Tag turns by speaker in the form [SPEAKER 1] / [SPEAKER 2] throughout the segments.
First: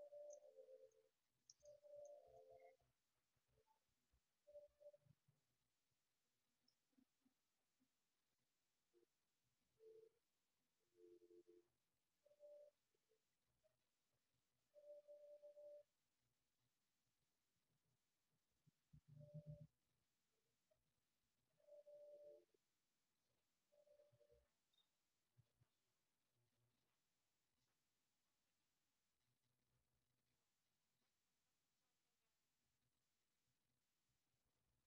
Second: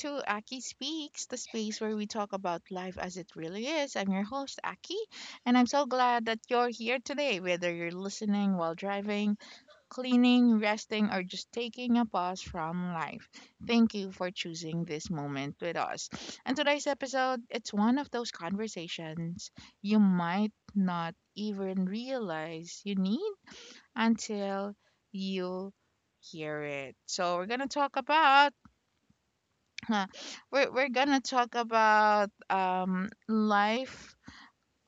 [SPEAKER 1] to Aki Speaks, the space where we talk about life as it really is. I'm your host, Aki, and I'm so glad that you're here today, whether you're listening while driving, cleaning, resting, or just taking a pause from life. Thank you for choosing this moment with us. And today's episode, it's one of those conversations you might not even realize you need until you hear it. So we're gonna talk about Huh. We're gonna talk about life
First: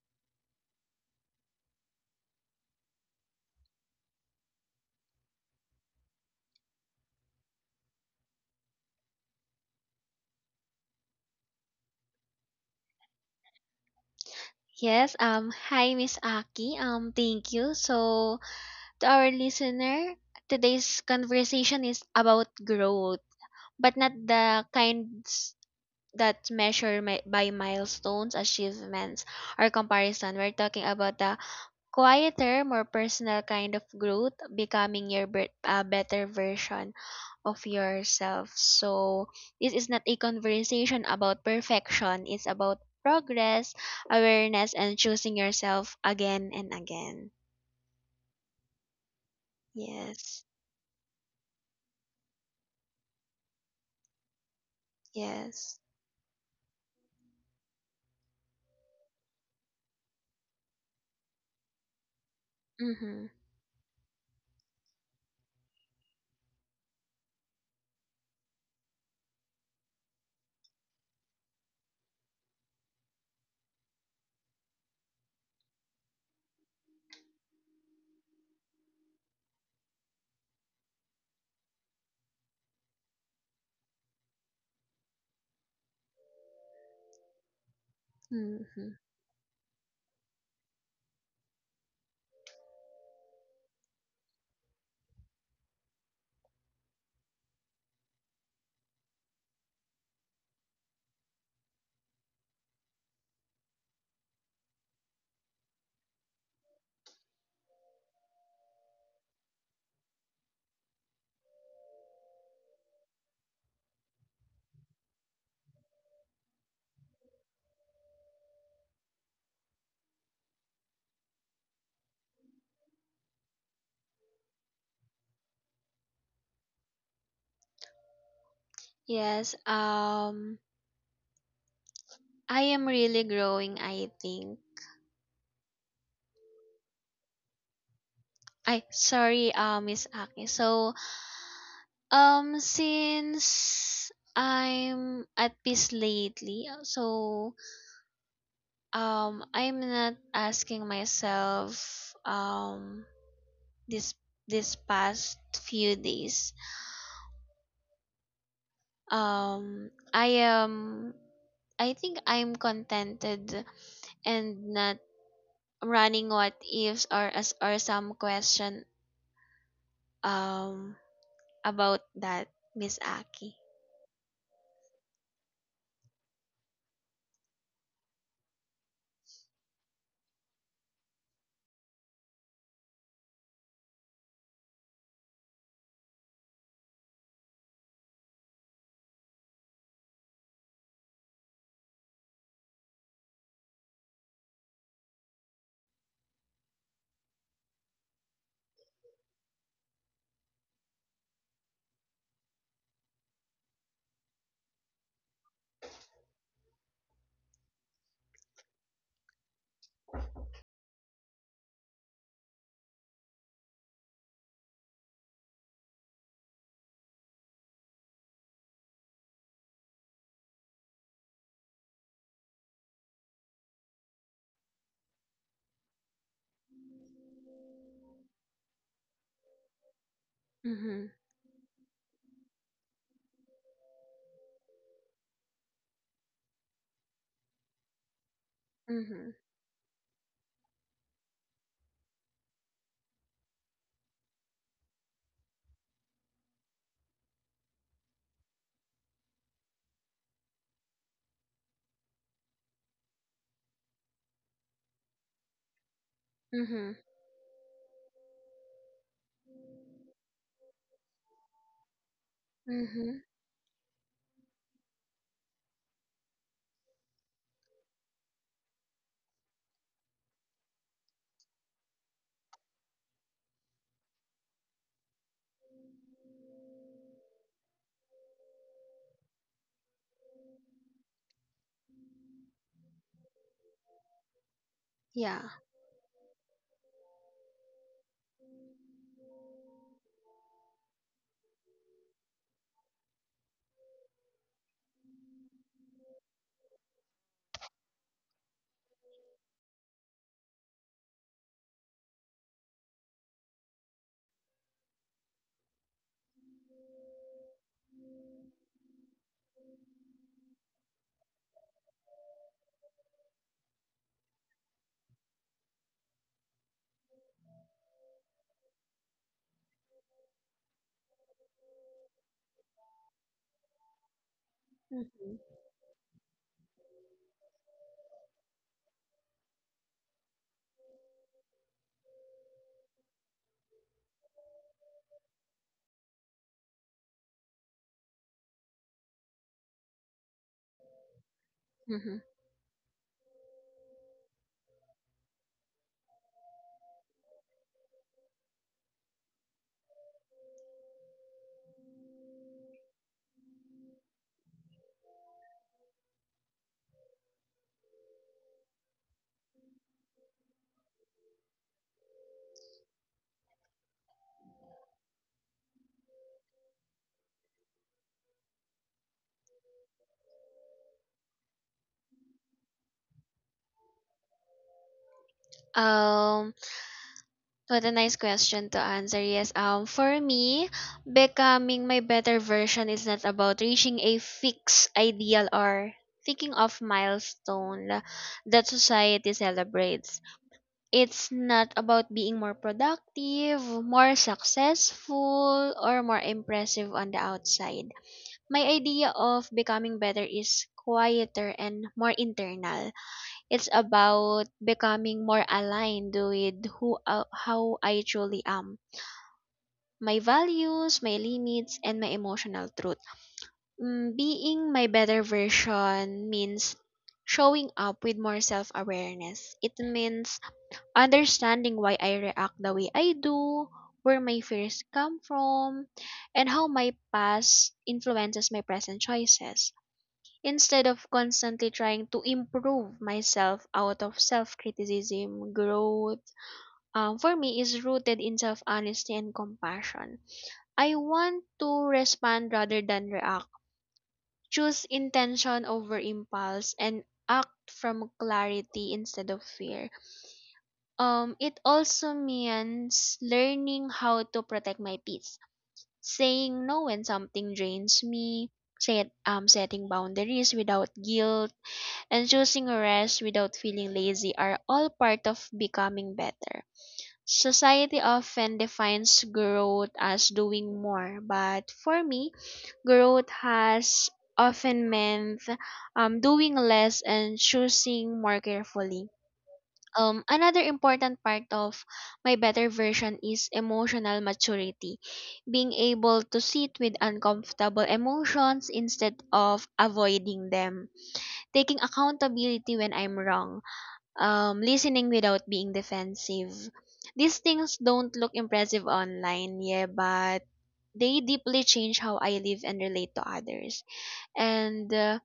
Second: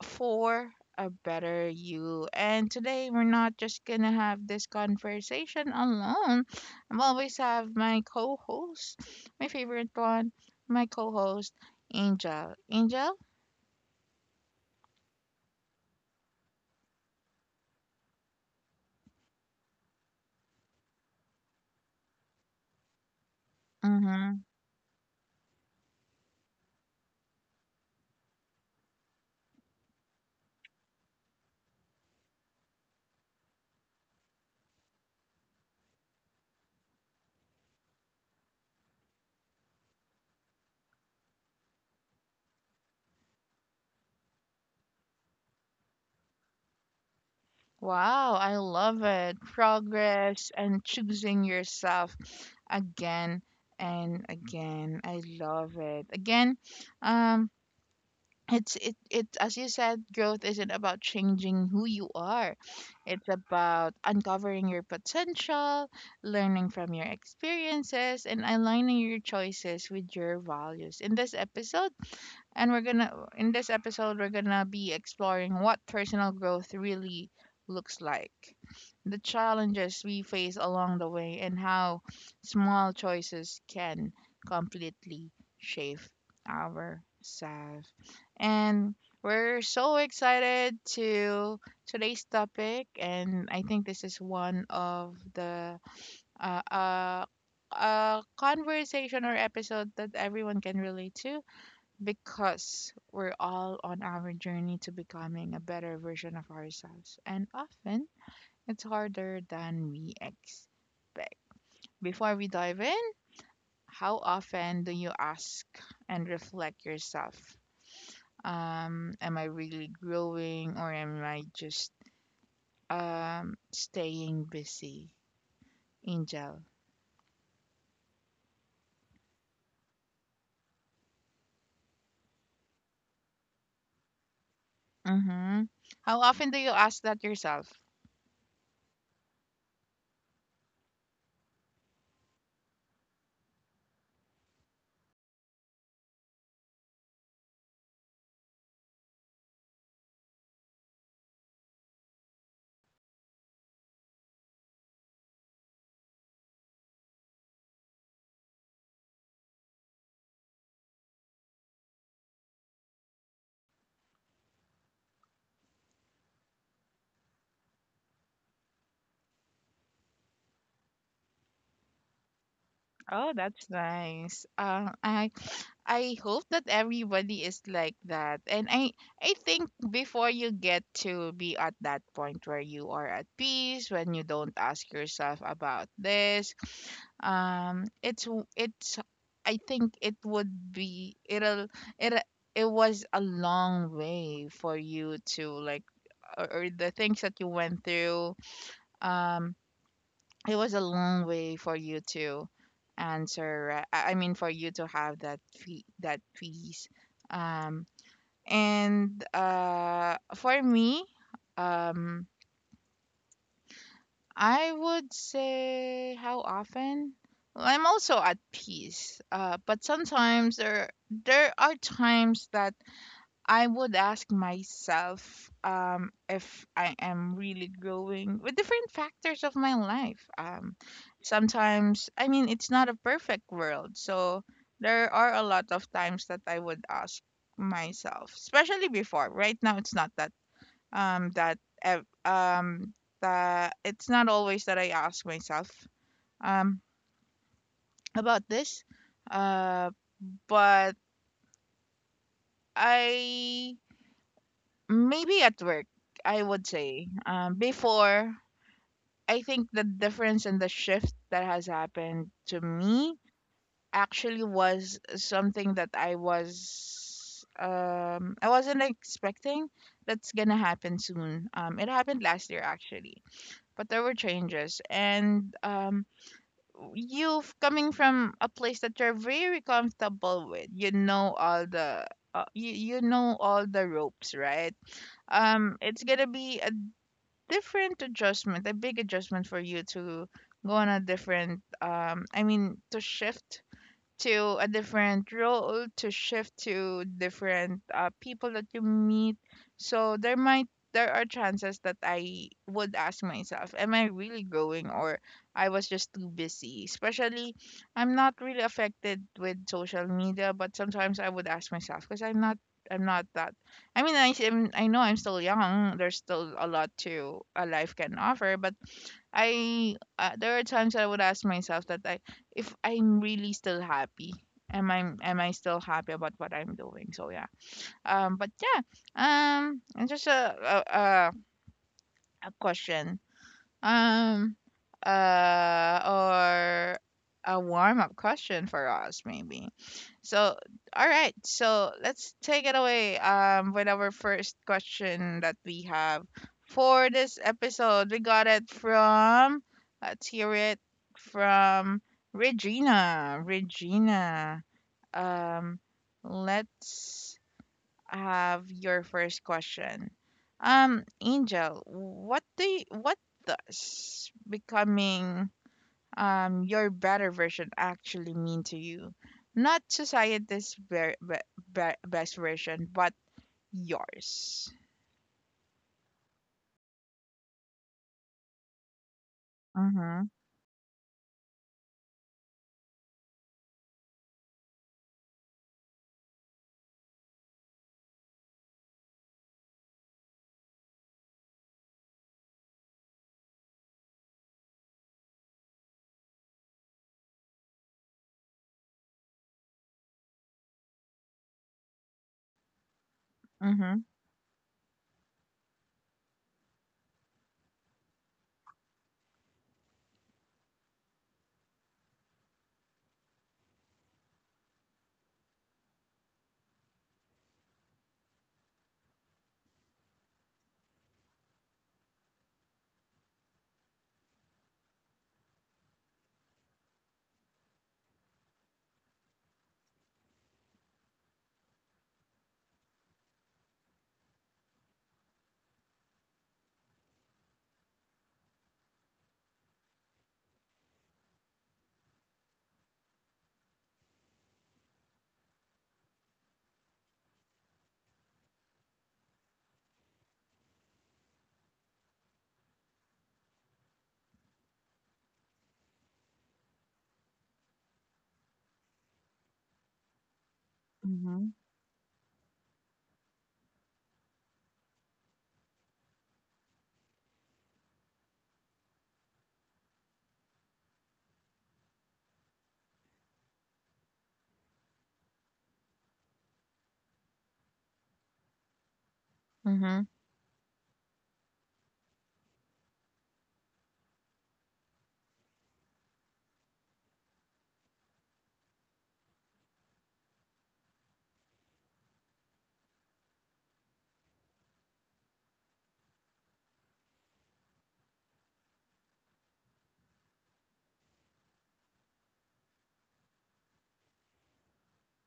[SPEAKER 1] for a better you. And today we're not just gonna have this conversation alone. I'm always have my co-host, my favorite one, my co-host, Angel. Angel?
[SPEAKER 2] Yes, hi, Miss Aki. Thank you. So, to our listener, today's conversation is about growth, but not
[SPEAKER 1] Mm-hmm.
[SPEAKER 2] the kinds that by milestones, achievements, or comparison. We're talking about the quieter, more personal kind of growth, becoming your better version of yourself. So this is not a conversation about perfection. It's about progress, awareness, and choosing yourself again and again.
[SPEAKER 1] Wow, I love it.
[SPEAKER 2] Yes.
[SPEAKER 1] Progress and choosing yourself again and again. I love
[SPEAKER 2] Yes.
[SPEAKER 1] it. Again, um, it's it it as you said, growth isn't about changing who you are,
[SPEAKER 2] Mm-hmm.
[SPEAKER 1] it's about uncovering your potential, learning from your experiences and aligning your choices with your values in this episode, we're gonna be exploring what personal growth really looks like, the challenges we face along the way, and how small choices can completely shape ourselves. And
[SPEAKER 2] Mm-hmm.
[SPEAKER 1] we're so excited to today's topic, and I think this is one of the uh, uh, a conversation or episode that everyone can relate to because we're all on our journey to becoming a better version of ourselves, and often it's harder than we expect. Before we dive in, how often do you ask and reflect yourself? Am I really growing or am I just staying busy? Angel.
[SPEAKER 2] Yes. I am really growing, I think.
[SPEAKER 1] Mm-hmm. How often do you ask that yourself?
[SPEAKER 2] I sorry, Miss Aki. So, since I'm at peace lately, so I'm not asking myself um this this past few days I am I think I'm contented and not running what ifs or as or some question um about that, Miss
[SPEAKER 1] Oh,
[SPEAKER 2] Aki.
[SPEAKER 1] that's nice. I hope that everybody is like that. And I think before you get to be at that point where you are at peace, when you don't ask yourself about this, it's, I think it would be, it it was a long way for you to like, or the things that you went through. Um it was a long way for you to answer, right? I mean for you to have that fee that piece, um and for me, um I would say how often. Well, I'm also at peace, but sometimes there are times that I would ask myself, if I am really growing with different factors of my life.
[SPEAKER 2] Mhm.
[SPEAKER 1] Sometimes, I mean, it's not a perfect world. So there are a lot of times that I would ask myself, especially before.
[SPEAKER 2] Mhm.
[SPEAKER 1] Right now, it's not that, um, that, ev- um, that it's not always that I ask myself um, about this. Uh, but I Maybe at work, I would
[SPEAKER 2] Mhm.
[SPEAKER 1] say. Before, I think the difference and the shift that has happened to me
[SPEAKER 2] Mhm.
[SPEAKER 1] actually was something that I wasn't expecting that's gonna happen soon. It happened last year actually, but there were changes and you coming from a place that you're very comfortable with. You know all the you know all the ropes, right?
[SPEAKER 2] Yeah.
[SPEAKER 1] It's gonna be a different adjustment, a big adjustment for you to go on a different um, I mean to shift to a different role, to shift to different people that you meet. So there are chances that I would ask myself, am I really growing or I was just too busy? Especially, I'm not really affected with social media, but sometimes I would ask myself because I'm not that. I mean, I am, I know I'm still young. There's still a lot to a life can offer, but I there are times I would ask myself that I, if I'm really still happy.
[SPEAKER 2] Mhm.
[SPEAKER 1] Am I still happy about what I'm doing? So yeah. But yeah. And just a question, um, or a warm up question for us, maybe. So, all right. So
[SPEAKER 2] Mhm.
[SPEAKER 1] let's take it away. With our first question that we have for this episode, we got it from. Let's hear it from Regina. Regina. Um, let's have your first question. Angel, what does becoming your better version actually mean to you? Not society's best version, but yours.
[SPEAKER 2] Um What a nice question to answer. Yes, for
[SPEAKER 1] Mhm.
[SPEAKER 2] me, becoming my better version is not about reaching a fixed ideal or thinking of milestone that society celebrates. It's not about being more productive, more successful, or more impressive on the outside. My idea of becoming better is quieter and more internal. It's
[SPEAKER 1] Mhm.
[SPEAKER 2] about becoming more aligned with who how I truly am, my values, my limits, and my emotional truth. Being my better version means showing up with more self-awareness. It means understanding why I react the way I do, where my fears come from, and how my past influences my present choices. Instead of constantly trying to improve myself out of self criticism, growth, for me, is rooted in self honesty and compassion. I want to respond rather than react, choose intention over impulse, and act from clarity instead of fear. It also means learning how to protect my peace, saying no when something drains me, setting boundaries without
[SPEAKER 1] Mm-hmm.
[SPEAKER 2] guilt and choosing rest without feeling lazy are all part of becoming better. Society often defines growth as doing more, but for me, growth has often meant, doing less and choosing more carefully.
[SPEAKER 1] Mhm.
[SPEAKER 2] Another important part of my better version is emotional maturity, being able to sit with uncomfortable emotions instead of avoiding them, taking accountability when I'm wrong, listening without being defensive. These things don't look impressive online, yeah, but they deeply change how I live and relate to others. And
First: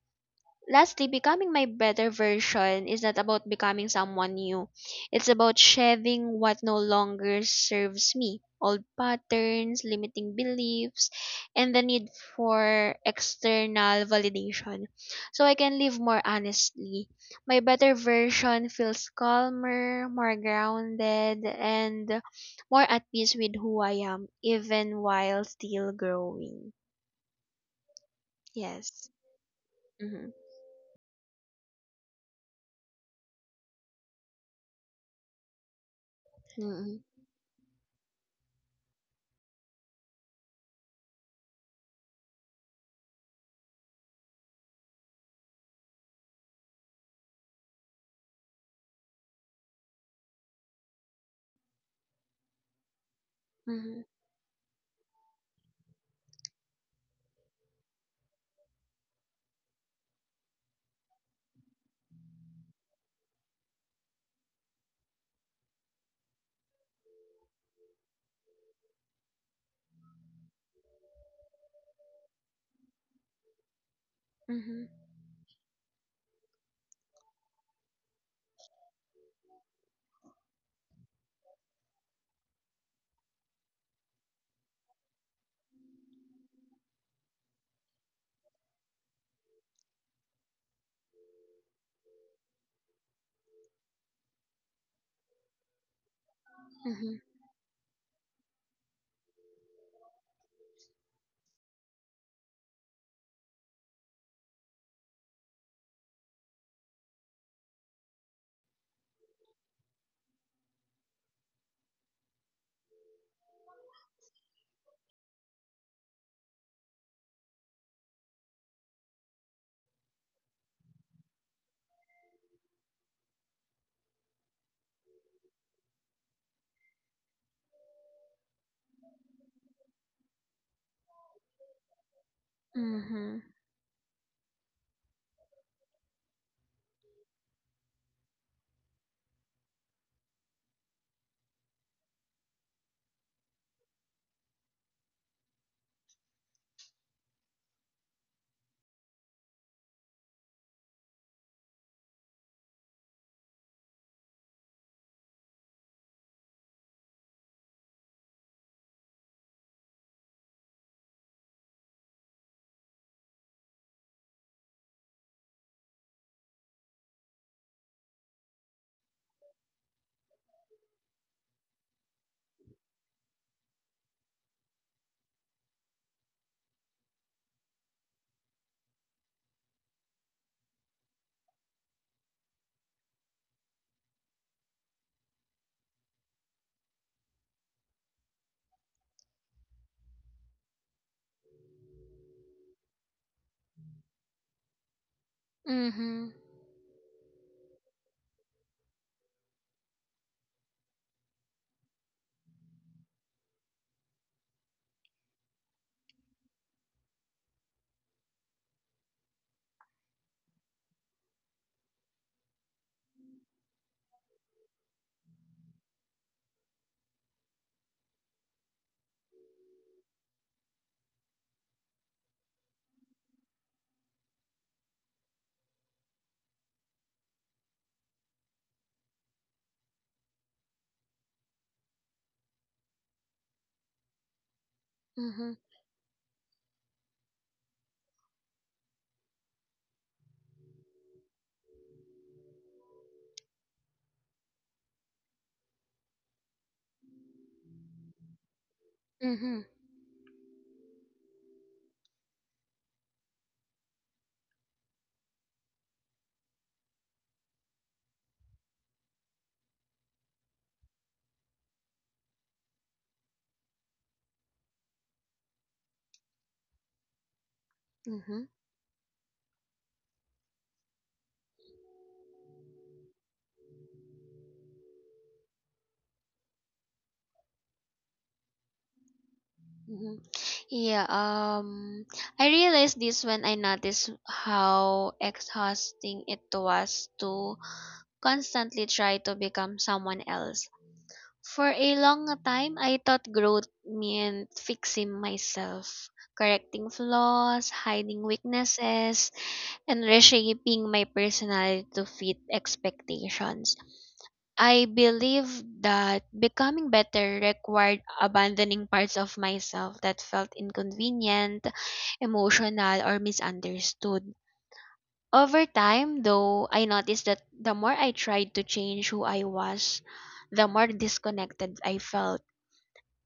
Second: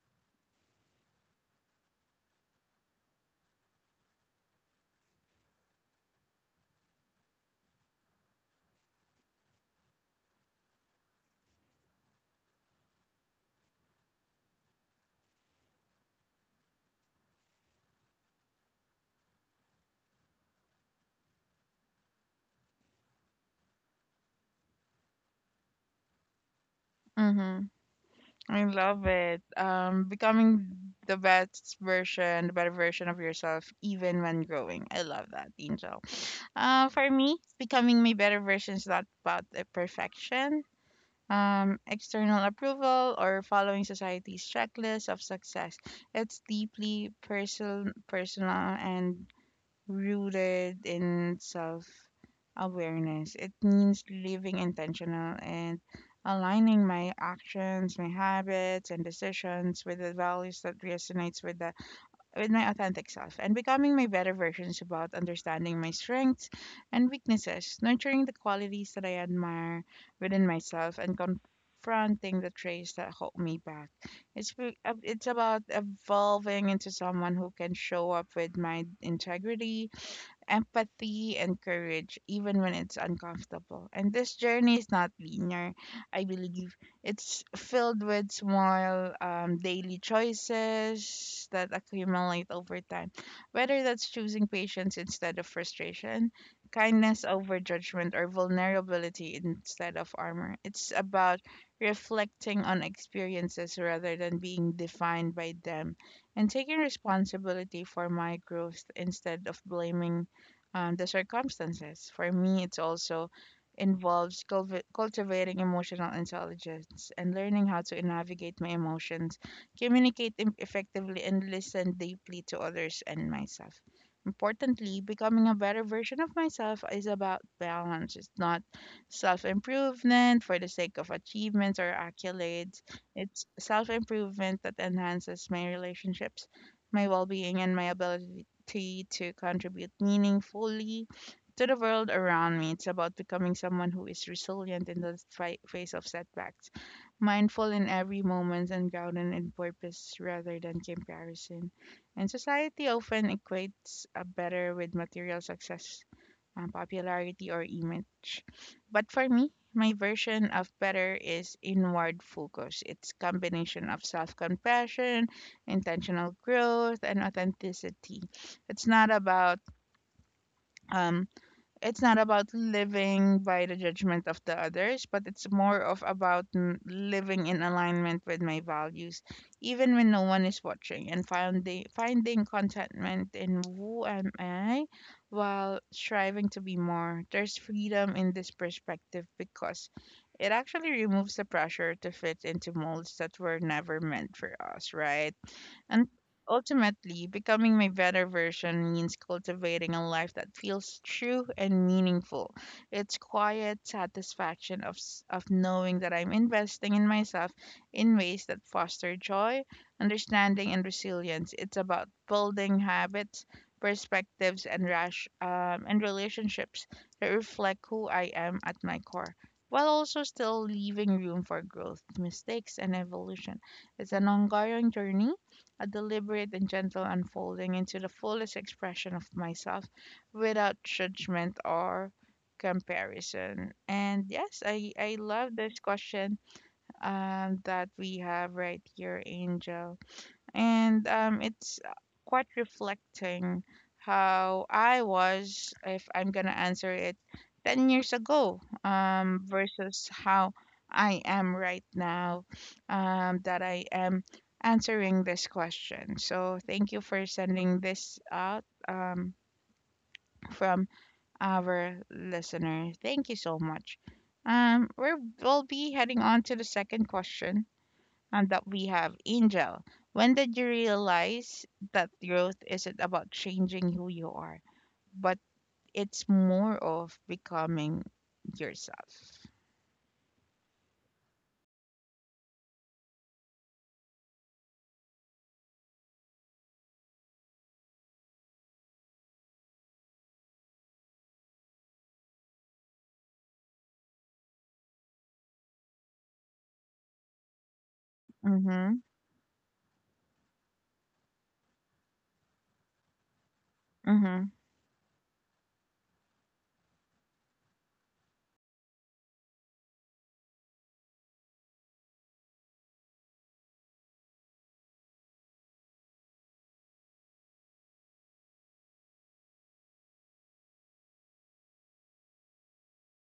[SPEAKER 2] Lastly, becoming my better version is not about becoming someone new. It's about shedding what no longer serves me. Old patterns, limiting beliefs, and the need for external validation. So I can live more honestly. My better version feels calmer, more grounded, and more at peace with who I am, even while still growing.
[SPEAKER 1] Mhm. I love
[SPEAKER 2] Yes.
[SPEAKER 1] it.
[SPEAKER 2] Mm-hmm.
[SPEAKER 1] Becoming the best version, the better version of yourself, even when growing. I love that, Angel.
[SPEAKER 2] Mm-hmm.
[SPEAKER 1] For me, becoming my better version is not about the perfection, external approval, or following society's checklist of success. It's deeply personal and rooted in self awareness. It
[SPEAKER 2] Mm-hmm.
[SPEAKER 1] means living intentional and aligning my actions, my habits and decisions with the values that resonates with my authentic self, and becoming my better versions about understanding my strengths and weaknesses, nurturing the qualities that I admire within myself and confronting the traits that hold me back.
[SPEAKER 2] Mm-hmm.
[SPEAKER 1] It's about evolving into someone who can show up with my integrity, empathy, and courage, even when it's uncomfortable. And this journey is not linear, I believe. It's filled with small daily choices that accumulate over time, whether that's choosing patience instead of frustration,
[SPEAKER 2] Mm-hmm.
[SPEAKER 1] kindness over judgment, or vulnerability instead of armor. It's about reflecting on experiences rather than being defined by them and taking responsibility for my growth instead of blaming the circumstances. For me, it's also involves cultivating emotional intelligence and learning how to navigate my emotions, communicate effectively, and listen deeply to others and myself. Importantly, becoming a better version of myself is about balance. It's not self improvement for the sake of achievements or accolades.
[SPEAKER 2] Mhm.
[SPEAKER 1] It's self improvement that enhances my relationships, my well being, and my ability opportunity to contribute meaningfully to the world around me. It's about becoming someone who is resilient in the face of setbacks, mindful in every moment, and grounded in purpose rather than comparison. And society often equates a better with material success, popularity or image. But for me, my version of better is inward focus. It's combination of self-compassion, intentional growth, and authenticity. It's not about um, it's not about living by the judgment of the others, but it's more of about living in alignment with my values, even when no one is watching, and finding contentment in who am I, while striving to be more. There's freedom in this perspective because it actually removes the pressure to fit into molds that were never meant for us, right? And
[SPEAKER 2] Mhm.
[SPEAKER 1] ultimately, becoming my better version means cultivating a life that feels true and meaningful. It's quiet satisfaction of of knowing that I'm investing in myself in ways that foster joy, understanding, and resilience. It's about building habits, perspectives, and rash and relationships that reflect who I am at my core. While also still leaving room for growth, mistakes, and evolution. It's an ongoing journey, a deliberate and gentle unfolding into the fullest expression of myself without judgment or comparison. And yes, I
[SPEAKER 2] Mhm.
[SPEAKER 1] love this question, that we have right here, Angel, and it's quite reflecting how I was, if I'm gonna answer it, 10 years ago
[SPEAKER 2] Mhm.
[SPEAKER 1] versus how I am right now, that I am answering this question. So thank you for sending this out, from our listener. Thank you so much. We'll be heading on to the second question
[SPEAKER 2] Mhm.
[SPEAKER 1] and that we have, Angel. When did you realize that growth isn't about changing who you are, but it's more of becoming yourself?
[SPEAKER 2] Mhm. Yeah, I realized this when I noticed how exhausting it was to constantly try to become someone else. For a long time, I thought growth meant fixing myself, correcting flaws, hiding
[SPEAKER 1] Mm-hmm.
[SPEAKER 2] weaknesses, and reshaping my personality to fit expectations.
[SPEAKER 1] Mm-hmm.
[SPEAKER 2] I believe that becoming better required abandoning parts of myself that felt inconvenient, emotional, or misunderstood. Over time, though, I noticed that the more I tried to change who I was, the more disconnected I felt.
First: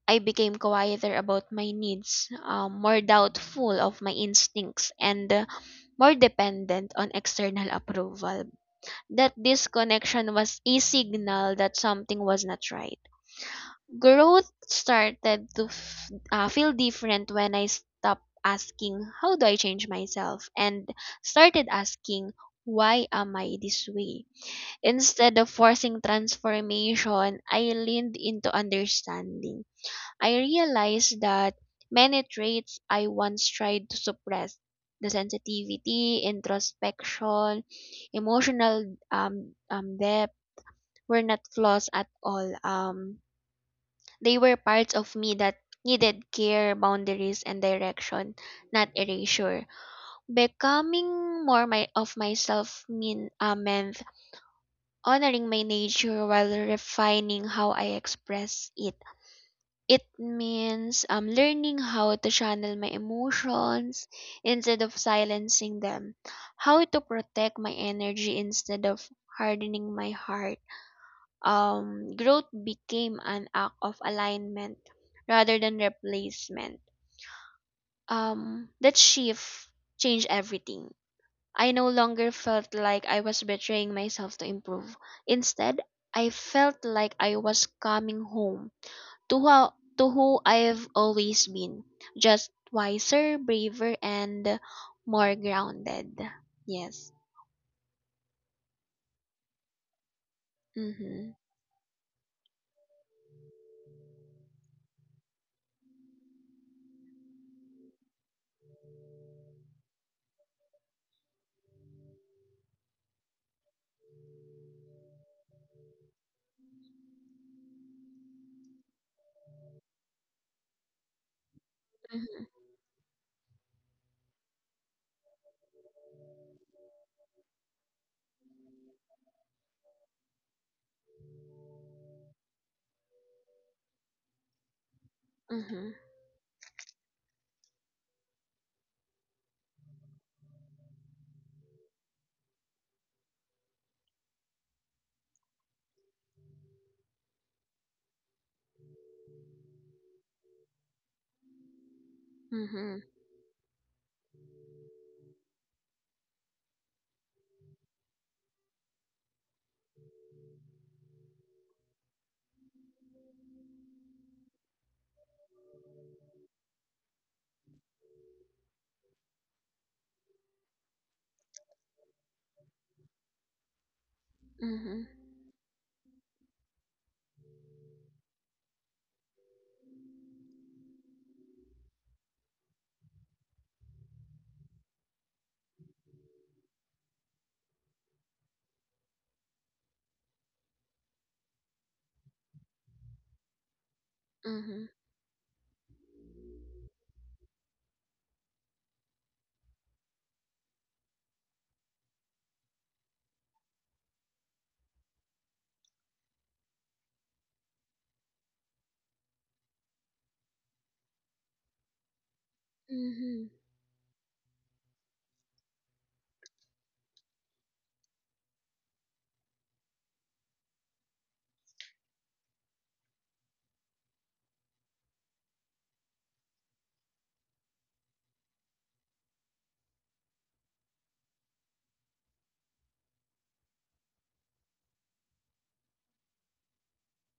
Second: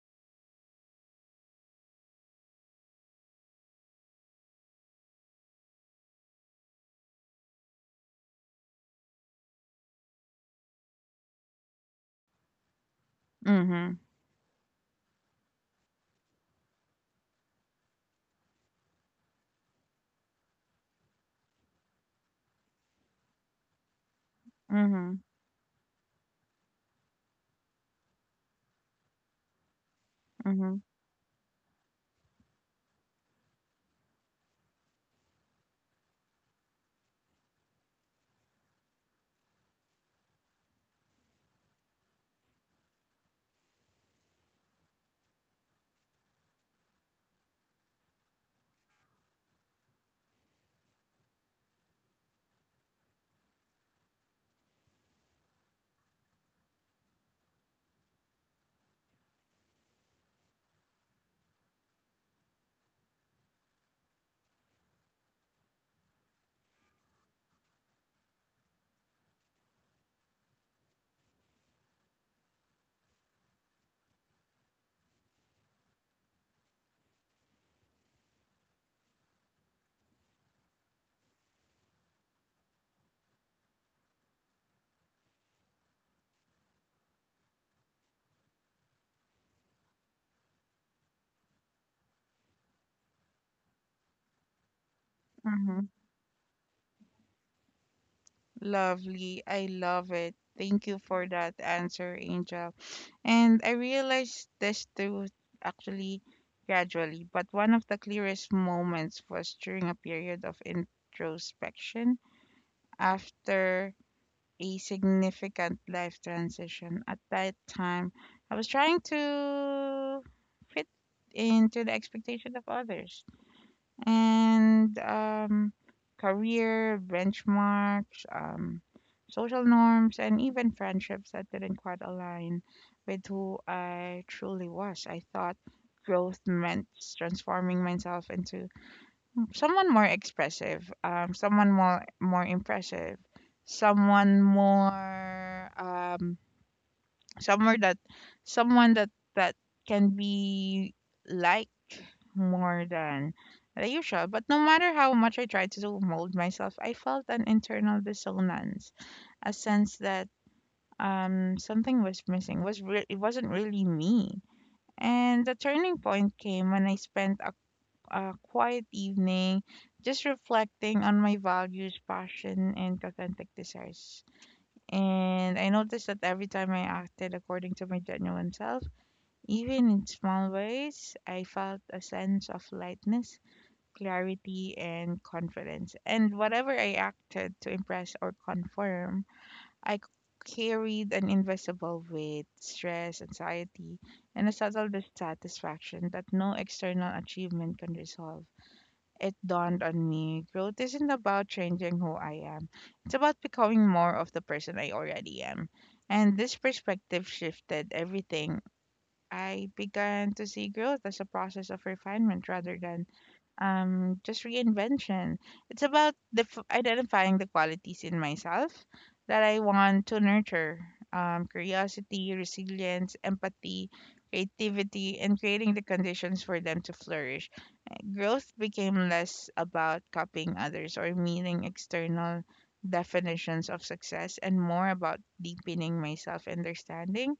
[SPEAKER 2] I became quieter about my needs, more doubtful of my instincts, and more dependent on external approval. That disconnection was a signal that something was not right.
[SPEAKER 1] Mm-hmm.
[SPEAKER 2] Growth started to feel different when I stopped asking, "How do I change myself?" and started asking, "Why am I this way?"
[SPEAKER 1] Mm-hmm.
[SPEAKER 2] Instead of forcing transformation, I leaned into understanding. I
[SPEAKER 1] Mm-hmm.
[SPEAKER 2] realized that many traits I once tried to suppress, the sensitivity, introspection, emotional depth, were not flaws at all. They were parts of me that needed care, boundaries, and direction, not erasure. Becoming more of myself meant honoring my nature while refining how I express it. It means, learning how to channel my emotions instead of silencing them, how to protect my energy instead of hardening my heart. Growth became an act of alignment rather than replacement. That shift changed everything. I no longer felt like I was betraying myself to improve. Instead, I felt like I was coming home to how to who I've always been, just wiser, braver, and more
[SPEAKER 1] Mm-hmm.
[SPEAKER 2] grounded. Yes.
[SPEAKER 1] Lovely. I love it. Thank you for
[SPEAKER 2] Mhm.
[SPEAKER 1] that answer, Angel. And I realized this too, actually gradually, but one of the clearest moments was during a period of introspection after a significant life transition. At that time, I was trying to fit into the
[SPEAKER 2] Mhm.
[SPEAKER 1] expectation of others and career benchmarks, social norms, and even friendships that didn't quite align with who I truly was. I thought
[SPEAKER 2] Mhm.
[SPEAKER 1] growth meant transforming myself into someone more expressive, someone more impressive, someone more somewhere that someone that that can be liked more
[SPEAKER 2] Mhm.
[SPEAKER 1] than the usual. But no matter how much I tried to mold myself, I felt an internal dissonance, a sense that something was missing. Was re- it wasn't really me. And the turning point came when I spent a quiet evening, just reflecting on my values, passion, and authentic desires.
[SPEAKER 2] Mhm.
[SPEAKER 1] And I noticed that every time I acted according to my genuine self, even in small ways, I felt a sense of lightness, clarity, and confidence. And whatever I acted to impress or conform, I carried an invisible weight, stress, anxiety, and a
[SPEAKER 2] Mhm.
[SPEAKER 1] subtle dissatisfaction that no external achievement can resolve. It dawned on me, growth isn't about changing who I am, it's about becoming more of the person I already am. And this perspective shifted everything. I began to see growth as a process of refinement rather than
[SPEAKER 2] Mhm.
[SPEAKER 1] just reinvention. It's about identifying the qualities in myself that I want to nurture, curiosity, resilience, empathy, creativity, and creating the conditions for them to flourish. Growth became less about copying others or meeting external definitions of success and more about deepening my self understanding,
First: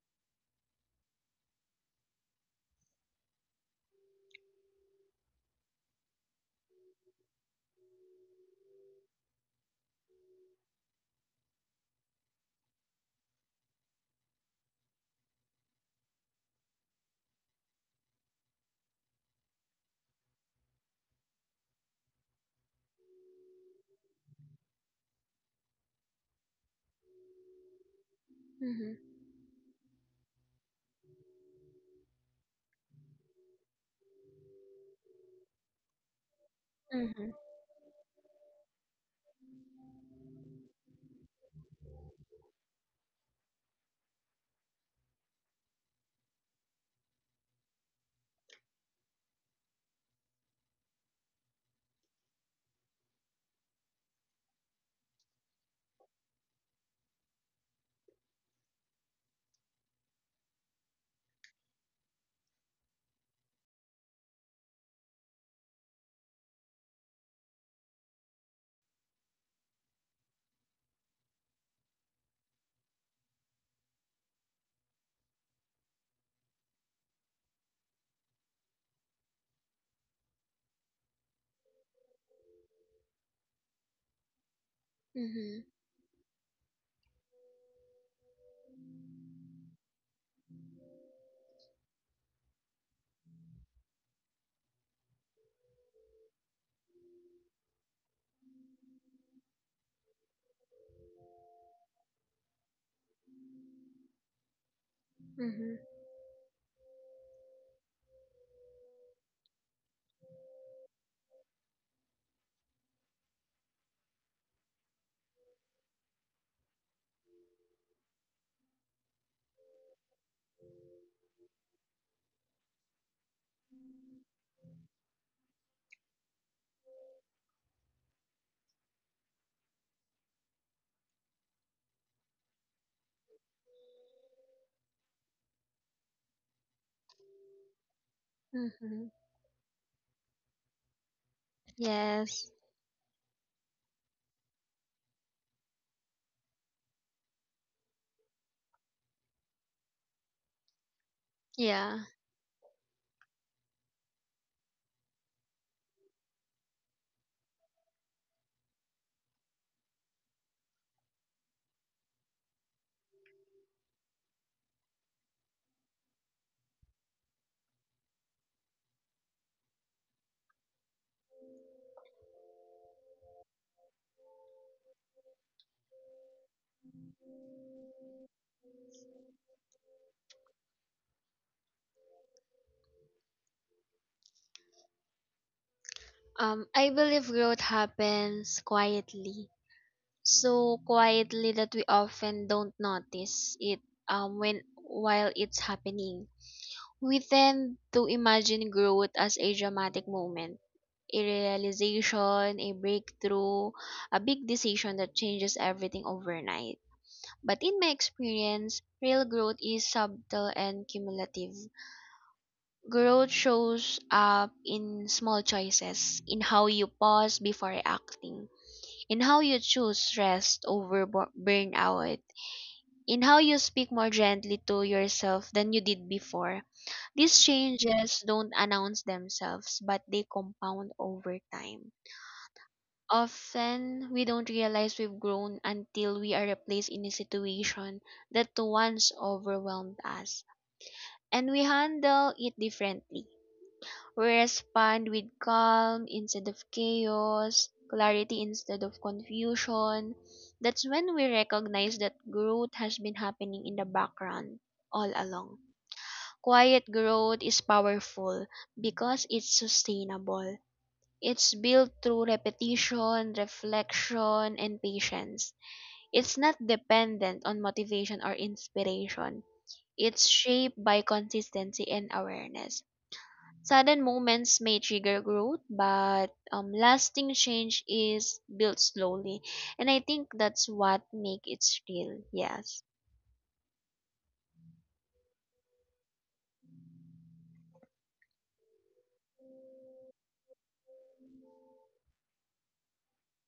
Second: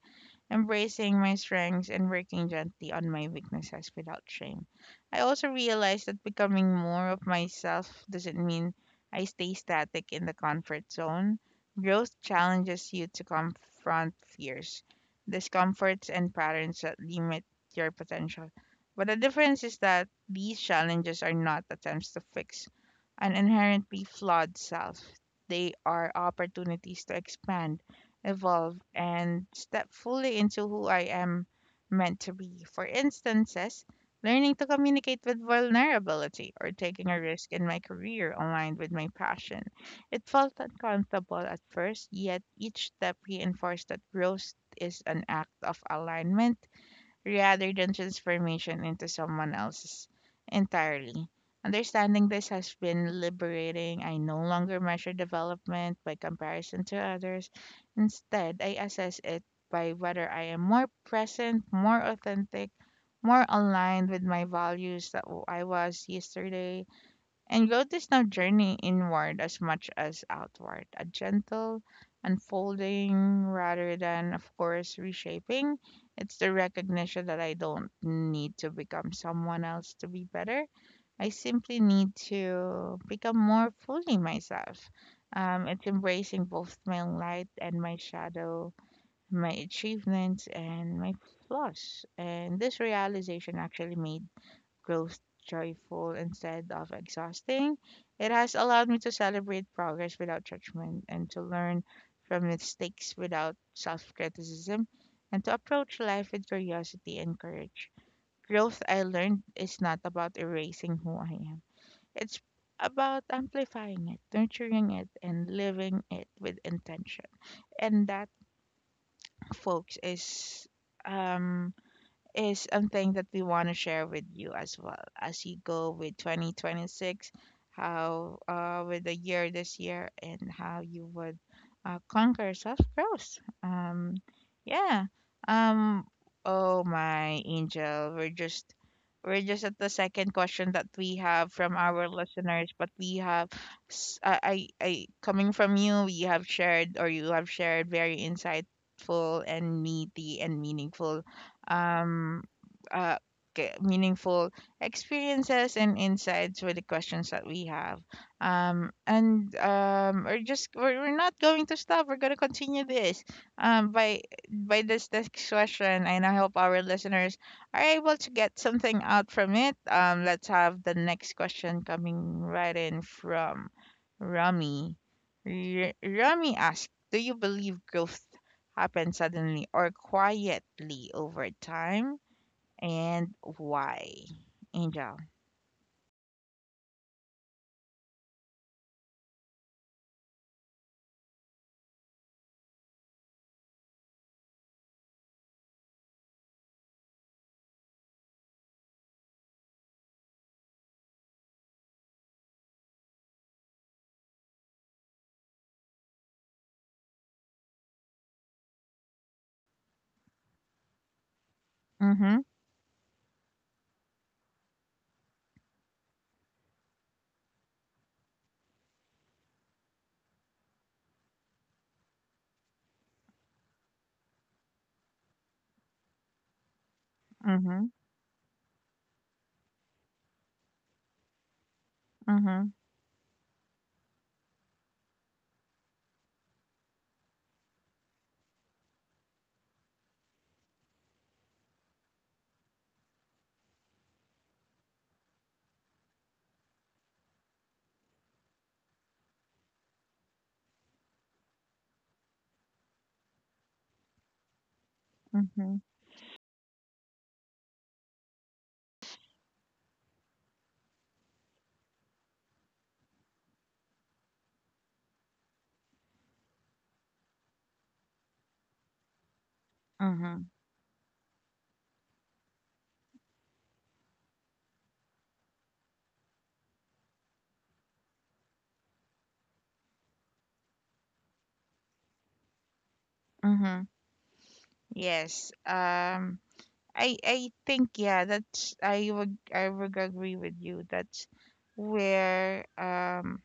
[SPEAKER 1] embracing my strengths and working gently on my weaknesses without shame. I also realized that becoming more of myself doesn't mean I stay static in the comfort zone. Growth challenges you to confront fears, discomforts, and patterns that limit your potential. But the difference is that these challenges are not attempts to fix an inherently flawed self. They are opportunities to expand, evolve,
[SPEAKER 2] Mhm.
[SPEAKER 1] and step fully into who I am meant to be. For instances, learning to communicate with vulnerability or taking a
[SPEAKER 2] Mhm.
[SPEAKER 1] risk in my career aligned with my passion. It felt uncomfortable at first, yet each step reinforced that growth is an act of alignment rather than transformation into someone else's entirely. Understanding this has been liberating. I no longer measure development by comparison to others. Instead, I assess it by whether I am more present, more authentic, more aligned with my values that I was yesterday, and growth is not journey inward as much as outward, a gentle unfolding rather than, of course, reshaping. It's the recognition that I don't need to become someone else to be better. I simply need to become more fully myself.
[SPEAKER 2] Mhm.
[SPEAKER 1] It's embracing both my light and my shadow, my achievements and my flaws. And this realization actually made growth joyful instead of exhausting. It has allowed me to celebrate progress without judgment and to learn from mistakes without self criticism and to
[SPEAKER 2] Mhm.
[SPEAKER 1] approach life with curiosity and courage. Growth, I learned, is not about erasing who I am, it's about amplifying it, nurturing it, and living it with intention. And that, folks, is um something that we want to share with you as well as you go with 2026, how, with the year this year and how you would conquer self-growth. Yeah. um oh my Angel,
[SPEAKER 2] Mhm.
[SPEAKER 1] we're just at the second question that we have from our
[SPEAKER 2] Yes.
[SPEAKER 1] listeners, but we have coming from you, we have shared, or you have shared very insightful and meaty and meaningful,
[SPEAKER 2] Yeah.
[SPEAKER 1] um, uh, meaningful experiences and insights with the questions that we have. And we're just we're not going to stop. We're going to continue this, um, by by this next question, and I hope our listeners are able to get something out from it. Let's have the next question coming right in from Rami. Rami asks, "Do you believe growth happen suddenly or quietly over time, and why? Angel."
[SPEAKER 2] I believe growth happens quietly. So quietly that we often don't notice it when while it's happening. We tend to imagine growth as a dramatic moment, a realization, a breakthrough, a big decision that changes everything overnight. But in my experience, real growth is subtle and cumulative.
[SPEAKER 1] Mm-hmm.
[SPEAKER 2] Growth shows up in small choices, in how you pause before acting, in how you choose rest over burnout, in how you speak more gently to yourself than you did before. These
[SPEAKER 1] Mm-hmm.
[SPEAKER 2] changes don't announce themselves, but they compound over time.
[SPEAKER 1] Mm-hmm.
[SPEAKER 2] Often, we don't realize we've grown until we are replaced in a situation that once overwhelmed us, and we handle it differently. We respond with calm instead of chaos, clarity instead of confusion. That's when we recognize that growth has been happening in the background all along.
[SPEAKER 1] Mm-hmm.
[SPEAKER 2] Quiet growth is powerful because it's sustainable. It's built through repetition, reflection, and patience. It's not dependent on motivation or inspiration. It's
[SPEAKER 1] Mm-hmm.
[SPEAKER 2] shaped by consistency and awareness. Sudden moments may trigger growth, but, lasting change is built slowly. And I think that's what makes it real. Yes.
[SPEAKER 1] Mm-hmm. Yes. I think, yeah. That's I would agree with you. That's where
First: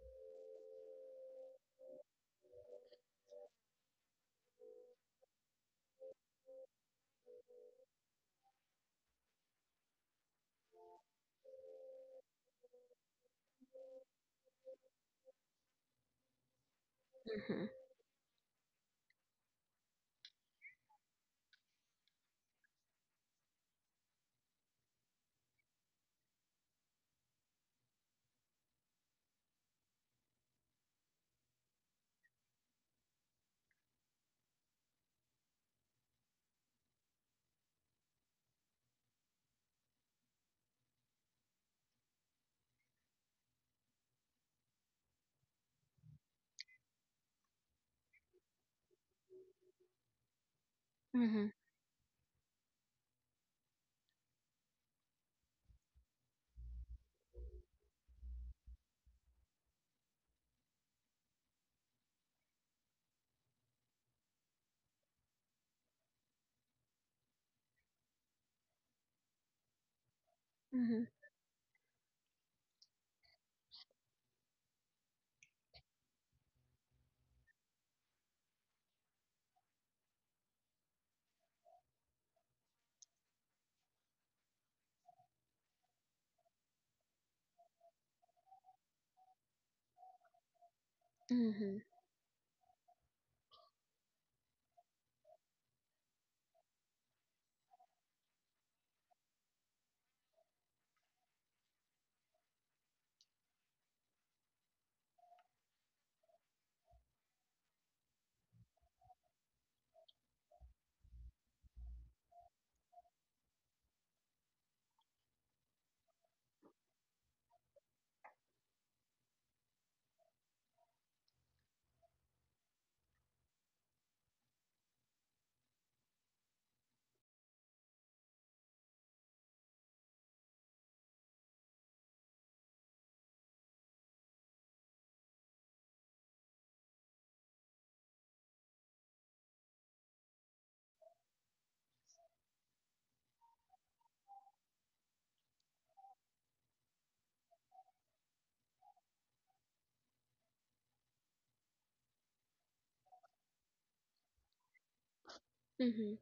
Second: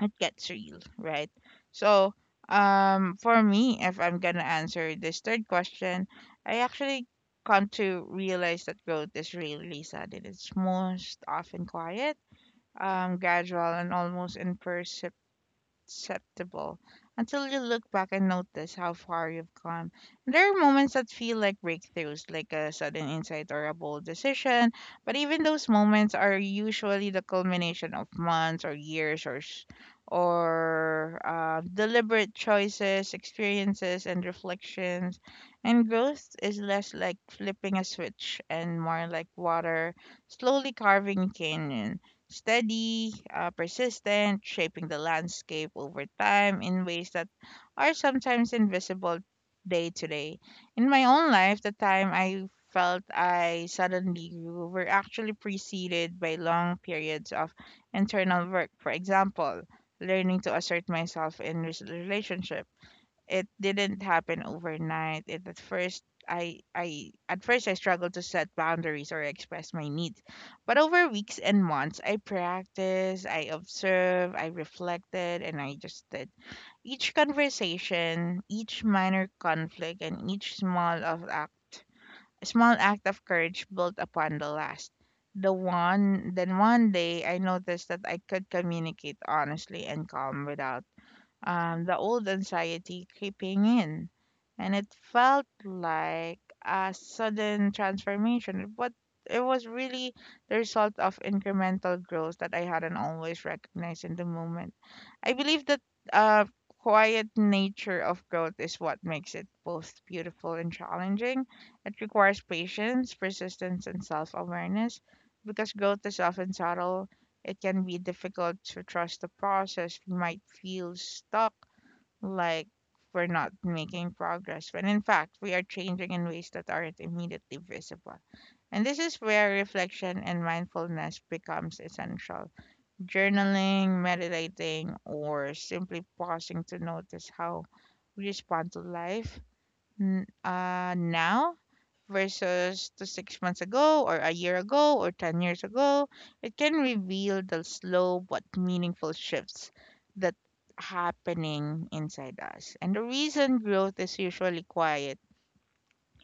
[SPEAKER 1] it gets real, right? So, for me, if I'm gonna answer this third question, I actually come to realize that growth is really sad. It's most often quiet, gradual, and almost imperceptible, acceptable, until you
[SPEAKER 2] Mm-hmm.
[SPEAKER 1] look back and notice how far you've come. There are moments that feel like breakthroughs, like a sudden insight or a bold decision, but even those moments are usually the culmination of months or years, or deliberate choices, experiences, and reflections. And growth is less like flipping a switch and more like water slowly carving canyons, steady, persistent, shaping the landscape over time in ways that are sometimes invisible day to day. In my own
[SPEAKER 2] Mm-hmm.
[SPEAKER 1] life, the time I felt I suddenly grew were actually preceded by long periods of internal work. For example, learning to assert myself in relationships, it didn't happen overnight. It, at first, I at first I struggled to set boundaries or express my needs, but
[SPEAKER 2] Mm-hmm.
[SPEAKER 1] over weeks and months, I practiced, I observed, I reflected, and I just did. Each conversation, each minor conflict, and each small of act, small act of courage built upon the last. Then one day, I noticed that I could communicate honestly and calm without,
[SPEAKER 2] Mm-hmm.
[SPEAKER 1] the old anxiety creeping in. And it felt like a sudden transformation, but it was really the result of incremental growth that I hadn't always recognized in the moment. I believe that uh, quiet nature of growth is what makes it both beautiful and challenging. It requires patience, persistence, and self awareness because growth is often subtle. It can be difficult to trust the process. We might feel stuck, like we're not making progress, when in fact, we are changing in ways that aren't immediately visible. And this is where reflection and mindfulness becomes essential. Journaling, meditating, or simply pausing to notice how we respond to life now versus to 6 months ago, or a year ago, or 10 years ago. It can reveal the slow but meaningful shifts that happening inside us. And the reason growth is usually quiet
[SPEAKER 2] Mm-hmm.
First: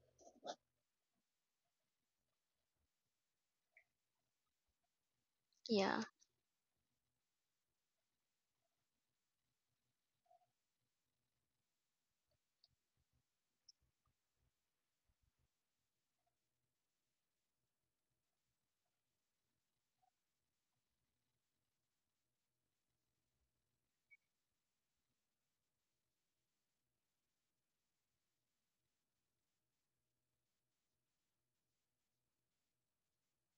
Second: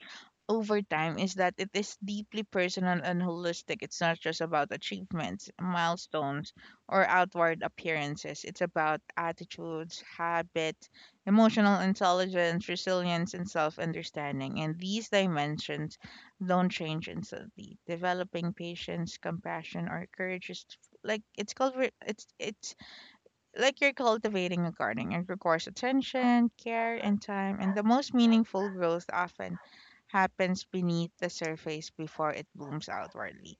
[SPEAKER 1] over time is that it is deeply personal and holistic. It's not just about achievements,
[SPEAKER 2] Yeah.
[SPEAKER 1] milestones, or outward appearances. It's about attitudes, habits, emotional intelligence, resilience, and self understanding. And these dimensions don't change instantly. Developing patience, compassion, or courage is like it's called re- it's like you're cultivating a garden. It requires attention, care, and time, and the most meaningful growth often happens beneath the surface before it blooms outwardly.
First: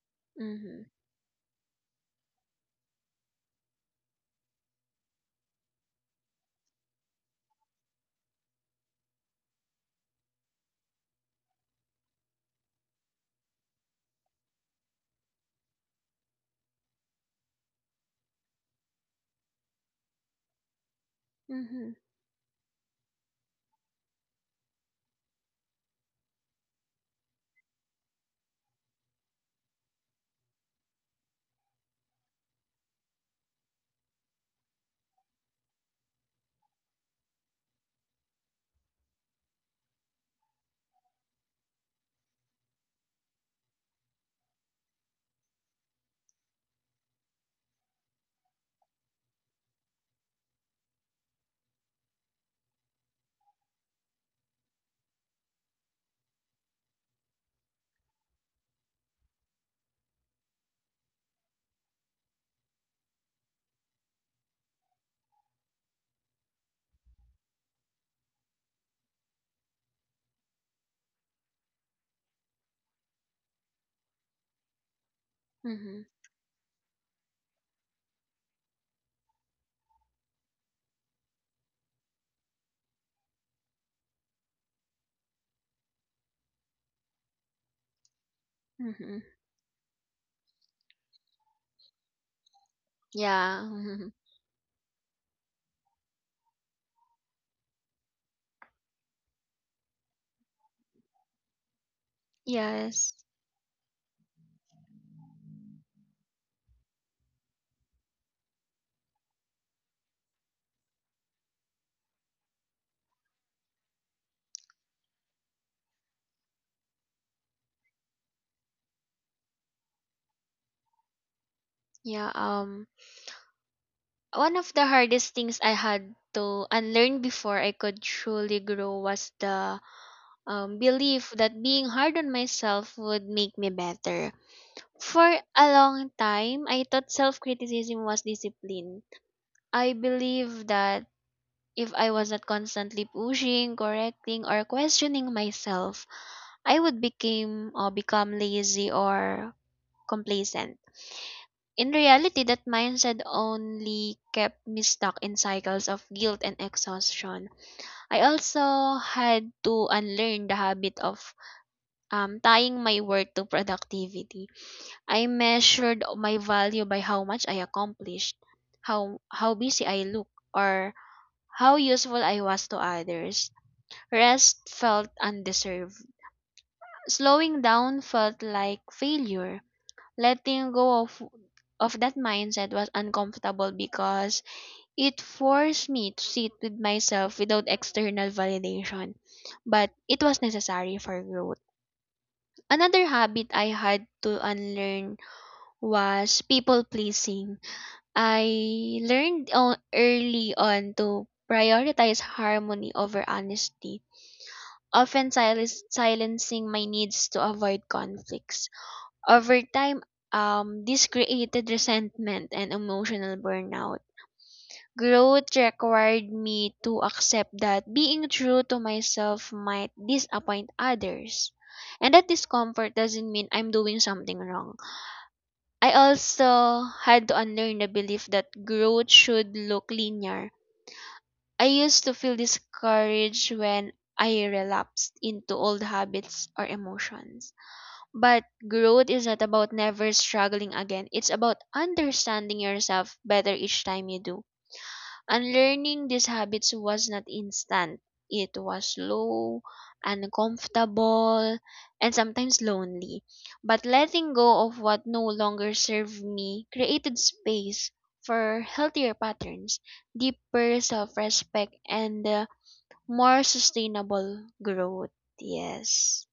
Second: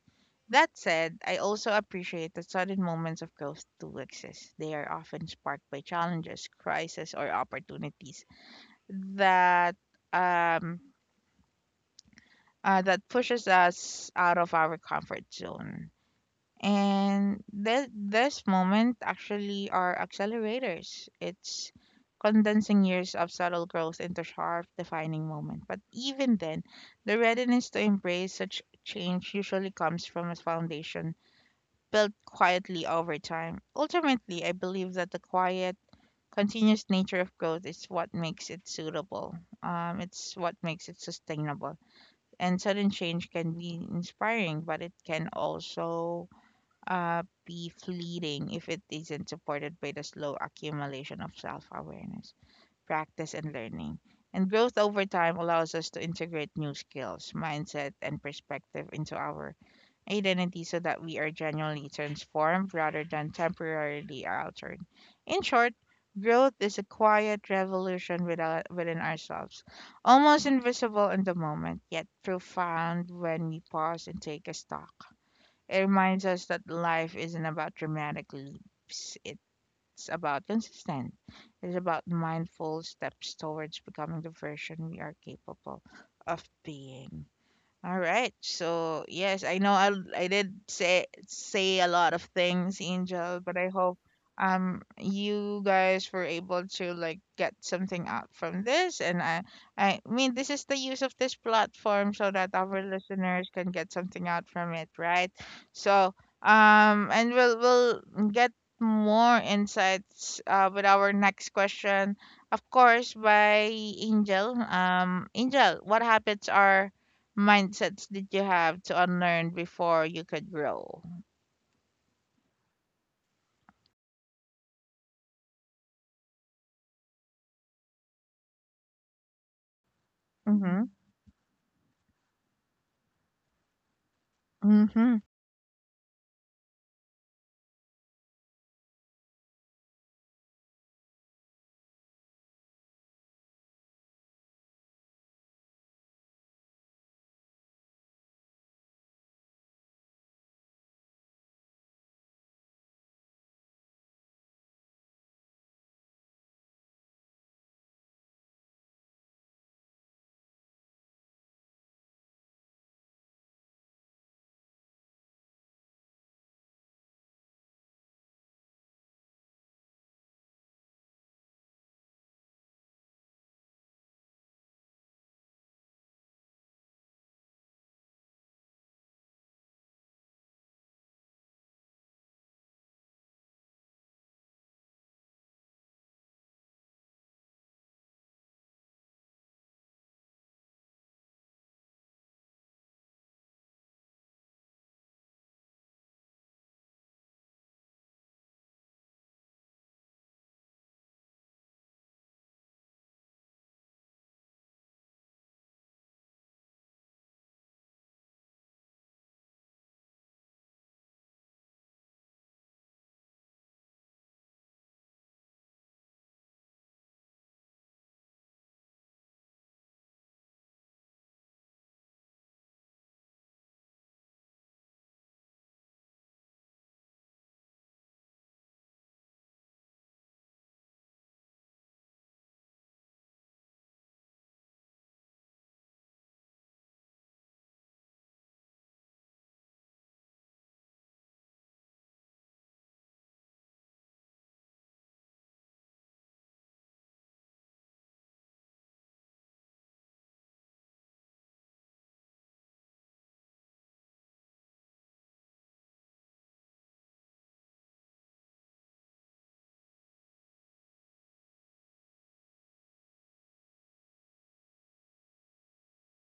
[SPEAKER 1] That
[SPEAKER 2] Mm-hmm.
[SPEAKER 1] said, I also appreciate that sudden moments of growth do exist. They are often sparked by challenges, crises, or opportunities that, um, that pushes us out of our comfort zone. And this moment actually are accelerators. It's
[SPEAKER 2] Mm-hmm.
[SPEAKER 1] condensing years of subtle growth into sharp, defining moment. But even then, the readiness to embrace such change usually comes from a foundation built quietly over time. Ultimately, I believe that the quiet, continuous nature of growth is what makes it suitable. It's what makes it sustainable. And sudden change can be inspiring, but it can also be fleeting if it isn't supported by the slow accumulation of self awareness, practice, and learning. And growth over time allows us to integrate new skills, mindset, and perspective into our identity so that we are genuinely transformed rather than temporarily altered. In short, growth is a quiet revolution without, within ourselves, almost invisible in the moment, yet profound when we pause and take a stock. It
[SPEAKER 2] Mm-hmm.
[SPEAKER 1] reminds us that life isn't about dramatic leaps, it's about consistent. It's about mindful steps towards becoming the version we are capable of being. All right. So
[SPEAKER 2] Mm-hmm.
[SPEAKER 1] yes, I know I did say a lot of things, Angel, but
[SPEAKER 2] Yeah.
[SPEAKER 1] I hope
[SPEAKER 2] Mm-hmm.
[SPEAKER 1] you guys were able to like get something out from this. And I mean this is the use of this platform so that our
[SPEAKER 2] Yes.
[SPEAKER 1] listeners can get something out from it, right? So, and we'll get more insights, with our next question, of course, by Angel. Angel, what habits are mindsets did you have to unlearn before you could grow?
[SPEAKER 2] Yeah. One of the hardest things I had to unlearn before I could truly grow was the,
[SPEAKER 1] Mhm.
[SPEAKER 2] belief that being hard on myself would make me better.
[SPEAKER 1] Mhm.
[SPEAKER 2] For a long time, I thought self criticism was discipline. I believed that if I was not constantly pushing, correcting, or questioning myself, I would become lazy or complacent. In reality, that mindset only kept me stuck in cycles of guilt and exhaustion. I also had to unlearn the habit of, tying my work to productivity. I measured my value by how much I accomplished, how busy I looked, or how useful I was to others. Rest felt undeserved. Slowing down felt like failure. Letting go of that mindset was uncomfortable because it forced me to sit with myself without external validation. But it was necessary for growth. Another habit I had to unlearn was people pleasing. I learned on early on to prioritize harmony over honesty, often silencing my needs to avoid conflicts. Over time, this created resentment and emotional burnout. Growth required me to accept that being true to myself might disappoint others, and that discomfort doesn't mean I'm doing something wrong. I also had to unlearn the belief that growth should look linear. I used to feel discouraged when I relapsed into old habits or emotions. But growth is not about never struggling again. It's about understanding yourself better each time you do. Unlearning these habits was not instant. It was slow, uncomfortable, and sometimes lonely. But letting go of what no longer served me created space for healthier patterns, deeper self respect, and more sustainable growth. Yes.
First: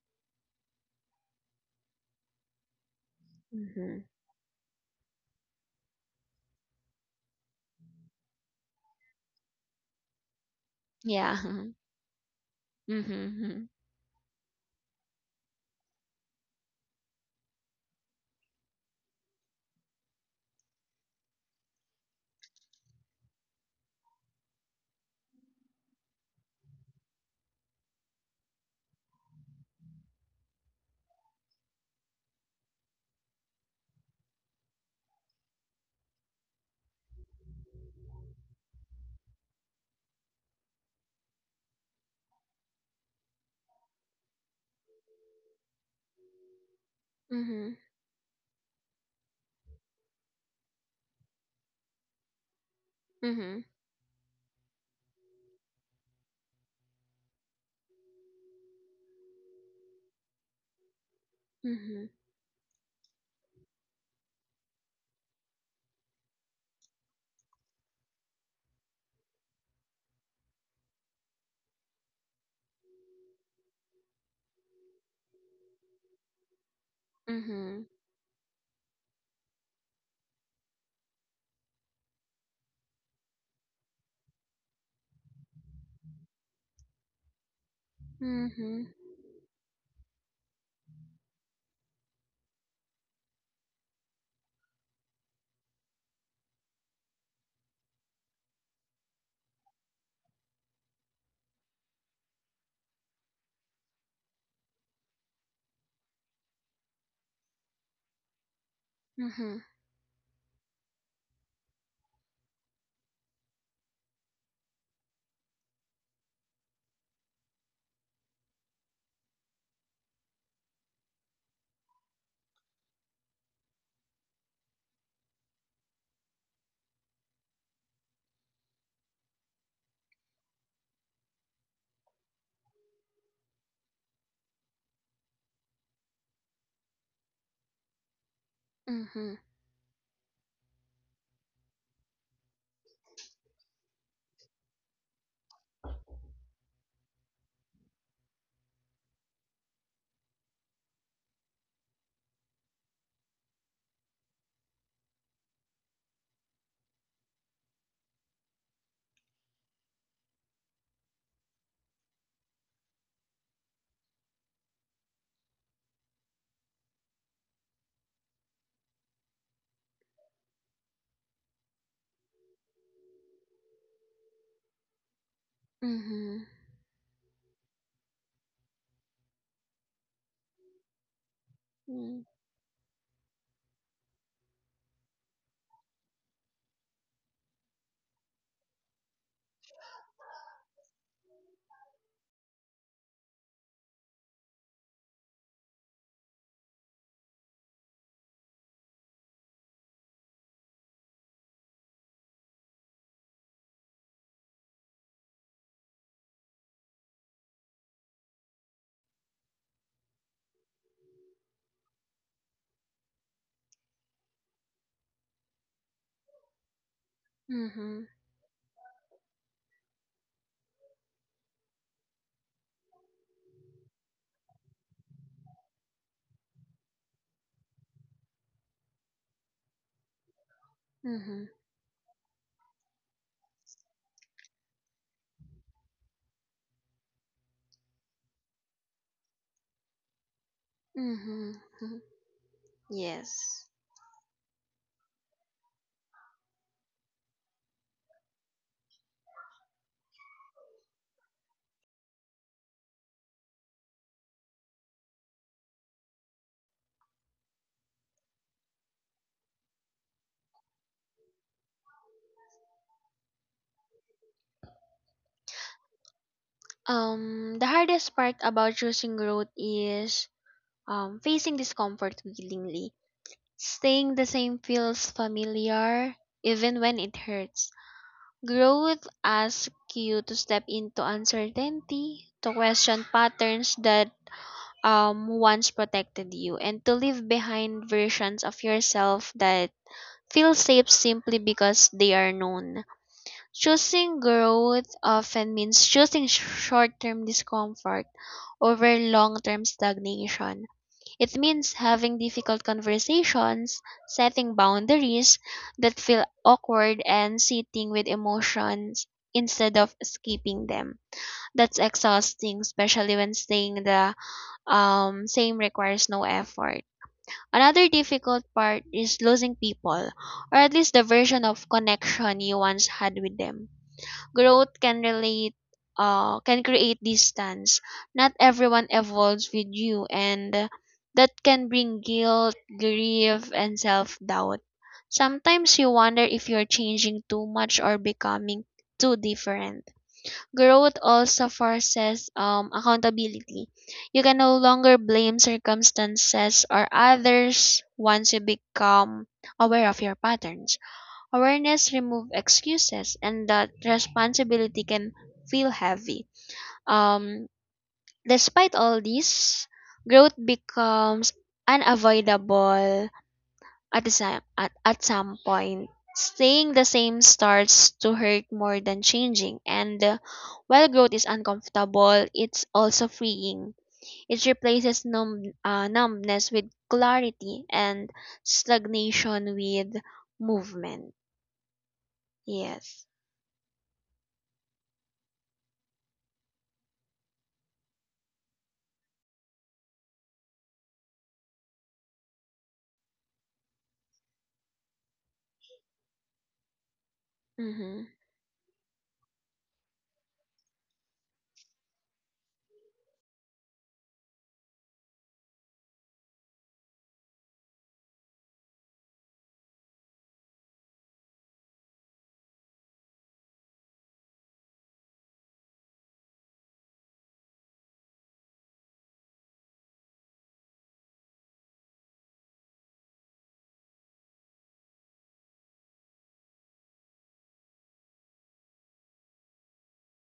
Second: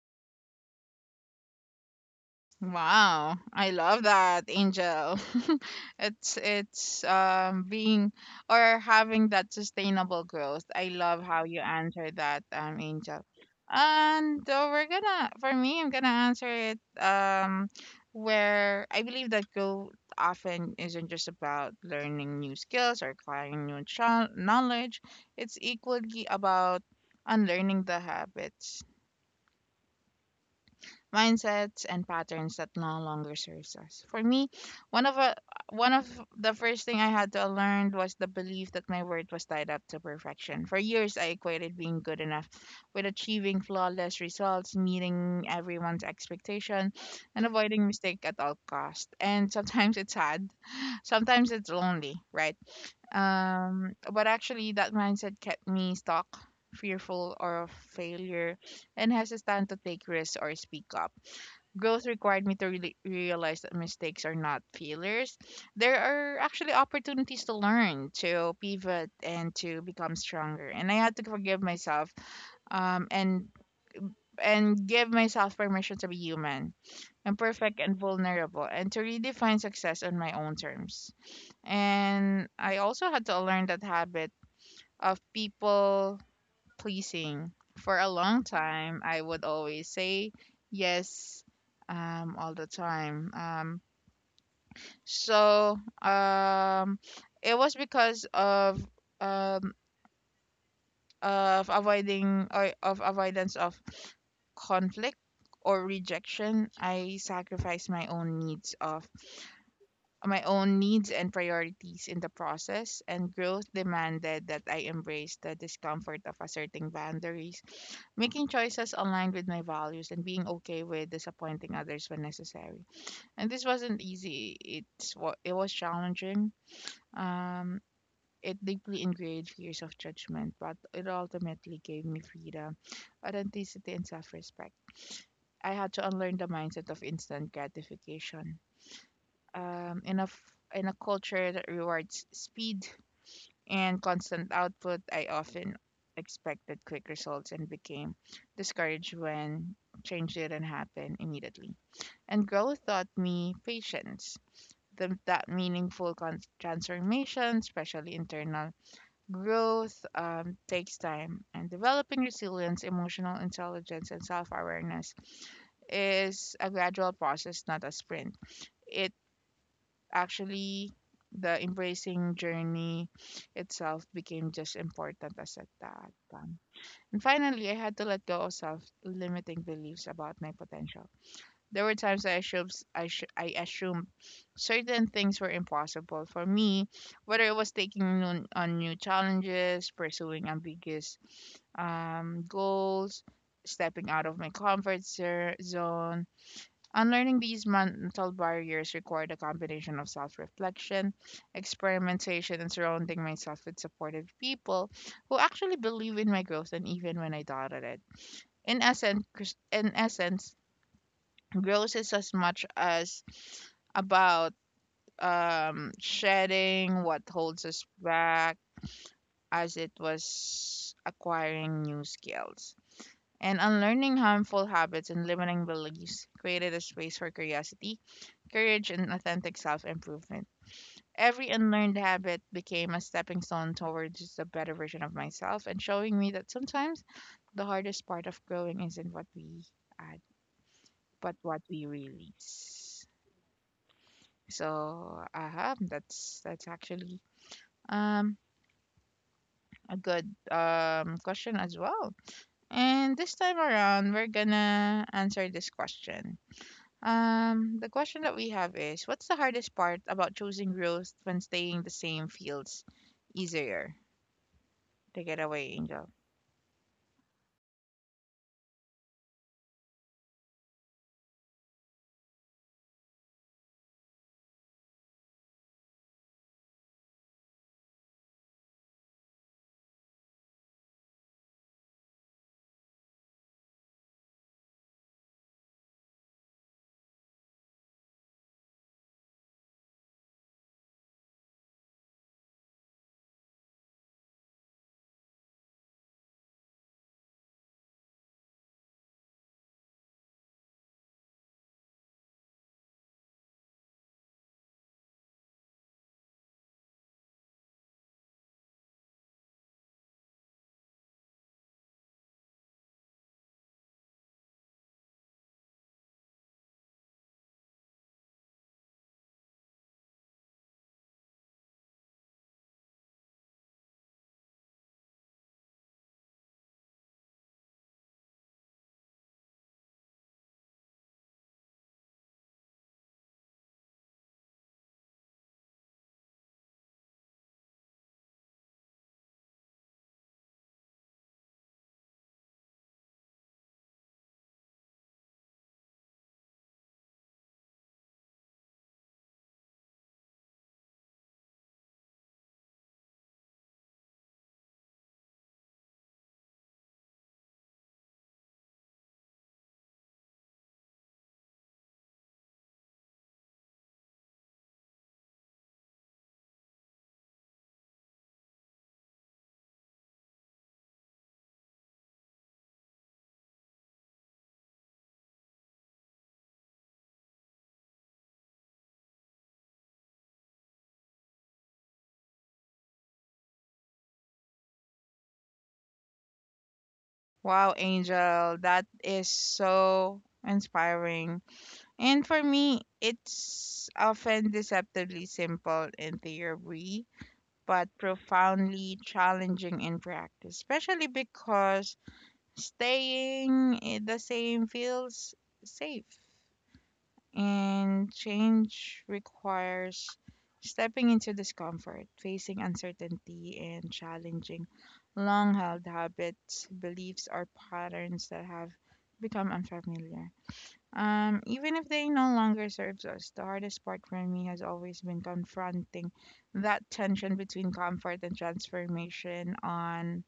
[SPEAKER 1] Wow, I
[SPEAKER 2] Mm-hmm.
[SPEAKER 1] love that, Angel. It's being or having that sustainable growth. I love
[SPEAKER 2] Yeah.
[SPEAKER 1] how you answer that, Angel.
[SPEAKER 2] Mm-hmm.
[SPEAKER 1] And we're gonna, for me, I'm gonna answer it. Where I believe that growth often isn't just about learning new skills or acquiring new knowledge. It's equally about unlearning the habits, mindsets and patterns that no longer serves us. For me, one of a, one of the first thing I had to learn was the belief that my worth was tied up to perfection. For years, I equated being good enough with achieving flawless results, meeting everyone's expectation, and
[SPEAKER 2] Mm-hmm.
[SPEAKER 1] avoiding mistake at all cost. And sometimes it's hard, sometimes it's lonely, right? But actually, that mindset kept me stuck, fearful or of failure, and hesitant to take risks or speak up.
[SPEAKER 2] Mm-hmm.
[SPEAKER 1] Growth required me to really realize that mistakes are not failures. There are actually opportunities to learn, to pivot, and to become stronger. And I had to forgive myself, um, and and give myself permission to be human,
[SPEAKER 2] Mm-hmm.
[SPEAKER 1] imperfect, and vulnerable, and to redefine success on my own terms. And I also had to learn that habit of people pleasing. For a long
[SPEAKER 2] Mm-hmm.
[SPEAKER 1] time, I would always say yes, all the time. So um, it was because of, um, of avoiding or of avoidance of conflict or rejection. I sacrificed
[SPEAKER 2] Mm-hmm.
[SPEAKER 1] my own needs and priorities in the process, and growth demanded that I embrace the discomfort of asserting boundaries, making choices aligned with my values, and being okay with disappointing others when necessary. And this wasn't easy. It was challenging. Um, it deeply ingrained fears of judgment, but it ultimately gave me freedom, authenticity, and self-respect. I had to unlearn the mindset of instant gratification
[SPEAKER 2] Mm-hmm.
[SPEAKER 1] um, in a f- in a culture that rewards speed and constant output, I often expected quick results and became discouraged when change didn't happen immediately. And growth taught me patience. That meaningful transformation, especially internal growth, takes time. And developing resilience, emotional intelligence, and self awareness is a gradual process, not a sprint. It actually, the embracing journey itself became just important as at that
[SPEAKER 2] Mm-hmm.
[SPEAKER 1] time. And finally, I had to let go of self-limiting beliefs about my potential. There were
[SPEAKER 2] Mm-hmm.
[SPEAKER 1] times I assumed I assumed certain things were impossible for me, whether it was taking on new challenges, pursuing ambiguous goals, stepping out of my comfort zone. Unlearning these mental barriers required a combination of self reflection, experimentation, and surrounding myself with supportive people who actually believe in my growth and even when I doubted it. In essence, growth is as much as about, shedding what holds us
[SPEAKER 2] Mhm.
[SPEAKER 1] back as it was acquiring new skills, and unlearning harmful habits and limiting beliefs created a space for curiosity, courage, and authentic self improvement.
[SPEAKER 2] Mhm.
[SPEAKER 1] Every unlearned habit became a stepping stone towards just a better version of myself, and showing me that sometimes the hardest part of growing isn't what we add, but
[SPEAKER 2] Mhm.
[SPEAKER 1] what we
[SPEAKER 2] Mhm.
[SPEAKER 1] release.
[SPEAKER 2] Yes.
[SPEAKER 1] So that's actually um a good question as well. And this time around, we're gonna answer this question. The question that we have is, what's the hardest part about choosing growth when staying the same feels easier? Take it away, Angel.
[SPEAKER 2] The hardest part about choosing growth is, facing discomfort willingly. Staying the same feels familiar even when it hurts. Growth asks you to step into uncertainty, to question patterns that, once protected you, and to leave behind versions of yourself that feel safe simply because they are known. Choosing growth often means choosing short-term discomfort over long-term stagnation. It means having difficult conversations, setting boundaries that feel awkward, and sitting with emotions instead of escaping them. That's exhausting, especially when staying the, same requires no effort. Another difficult part is losing people, or at least the version of connection you once had with them. Growth can create distance. Not everyone evolves with you, and that can bring guilt, grief, and self-doubt. Sometimes you wonder if you're changing too much or becoming too different. Growth also forces, accountability. You can no longer blame circumstances or others once you become aware of your patterns. Awareness remove excuses, and that responsibility can feel heavy. Um, despite all this, growth becomes unavoidable at some point. Staying the same starts to hurt more than changing, and while growth is uncomfortable, it's also freeing. It replaces numbness with clarity, and stagnation with movement. Yes.
[SPEAKER 1] Wow, Angel, that is so inspiring. And for me, it's often deceptively simple in theory, but
[SPEAKER 2] Mm-hmm.
[SPEAKER 1] profoundly challenging in practice, especially because staying in the same feels safe. And change requires stepping into discomfort, facing uncertainty, and challenging long held habits, beliefs, or patterns that have become unfamiliar. Even if they no longer serves us, the hardest part for me has always been confronting that tension between comfort and transformation. On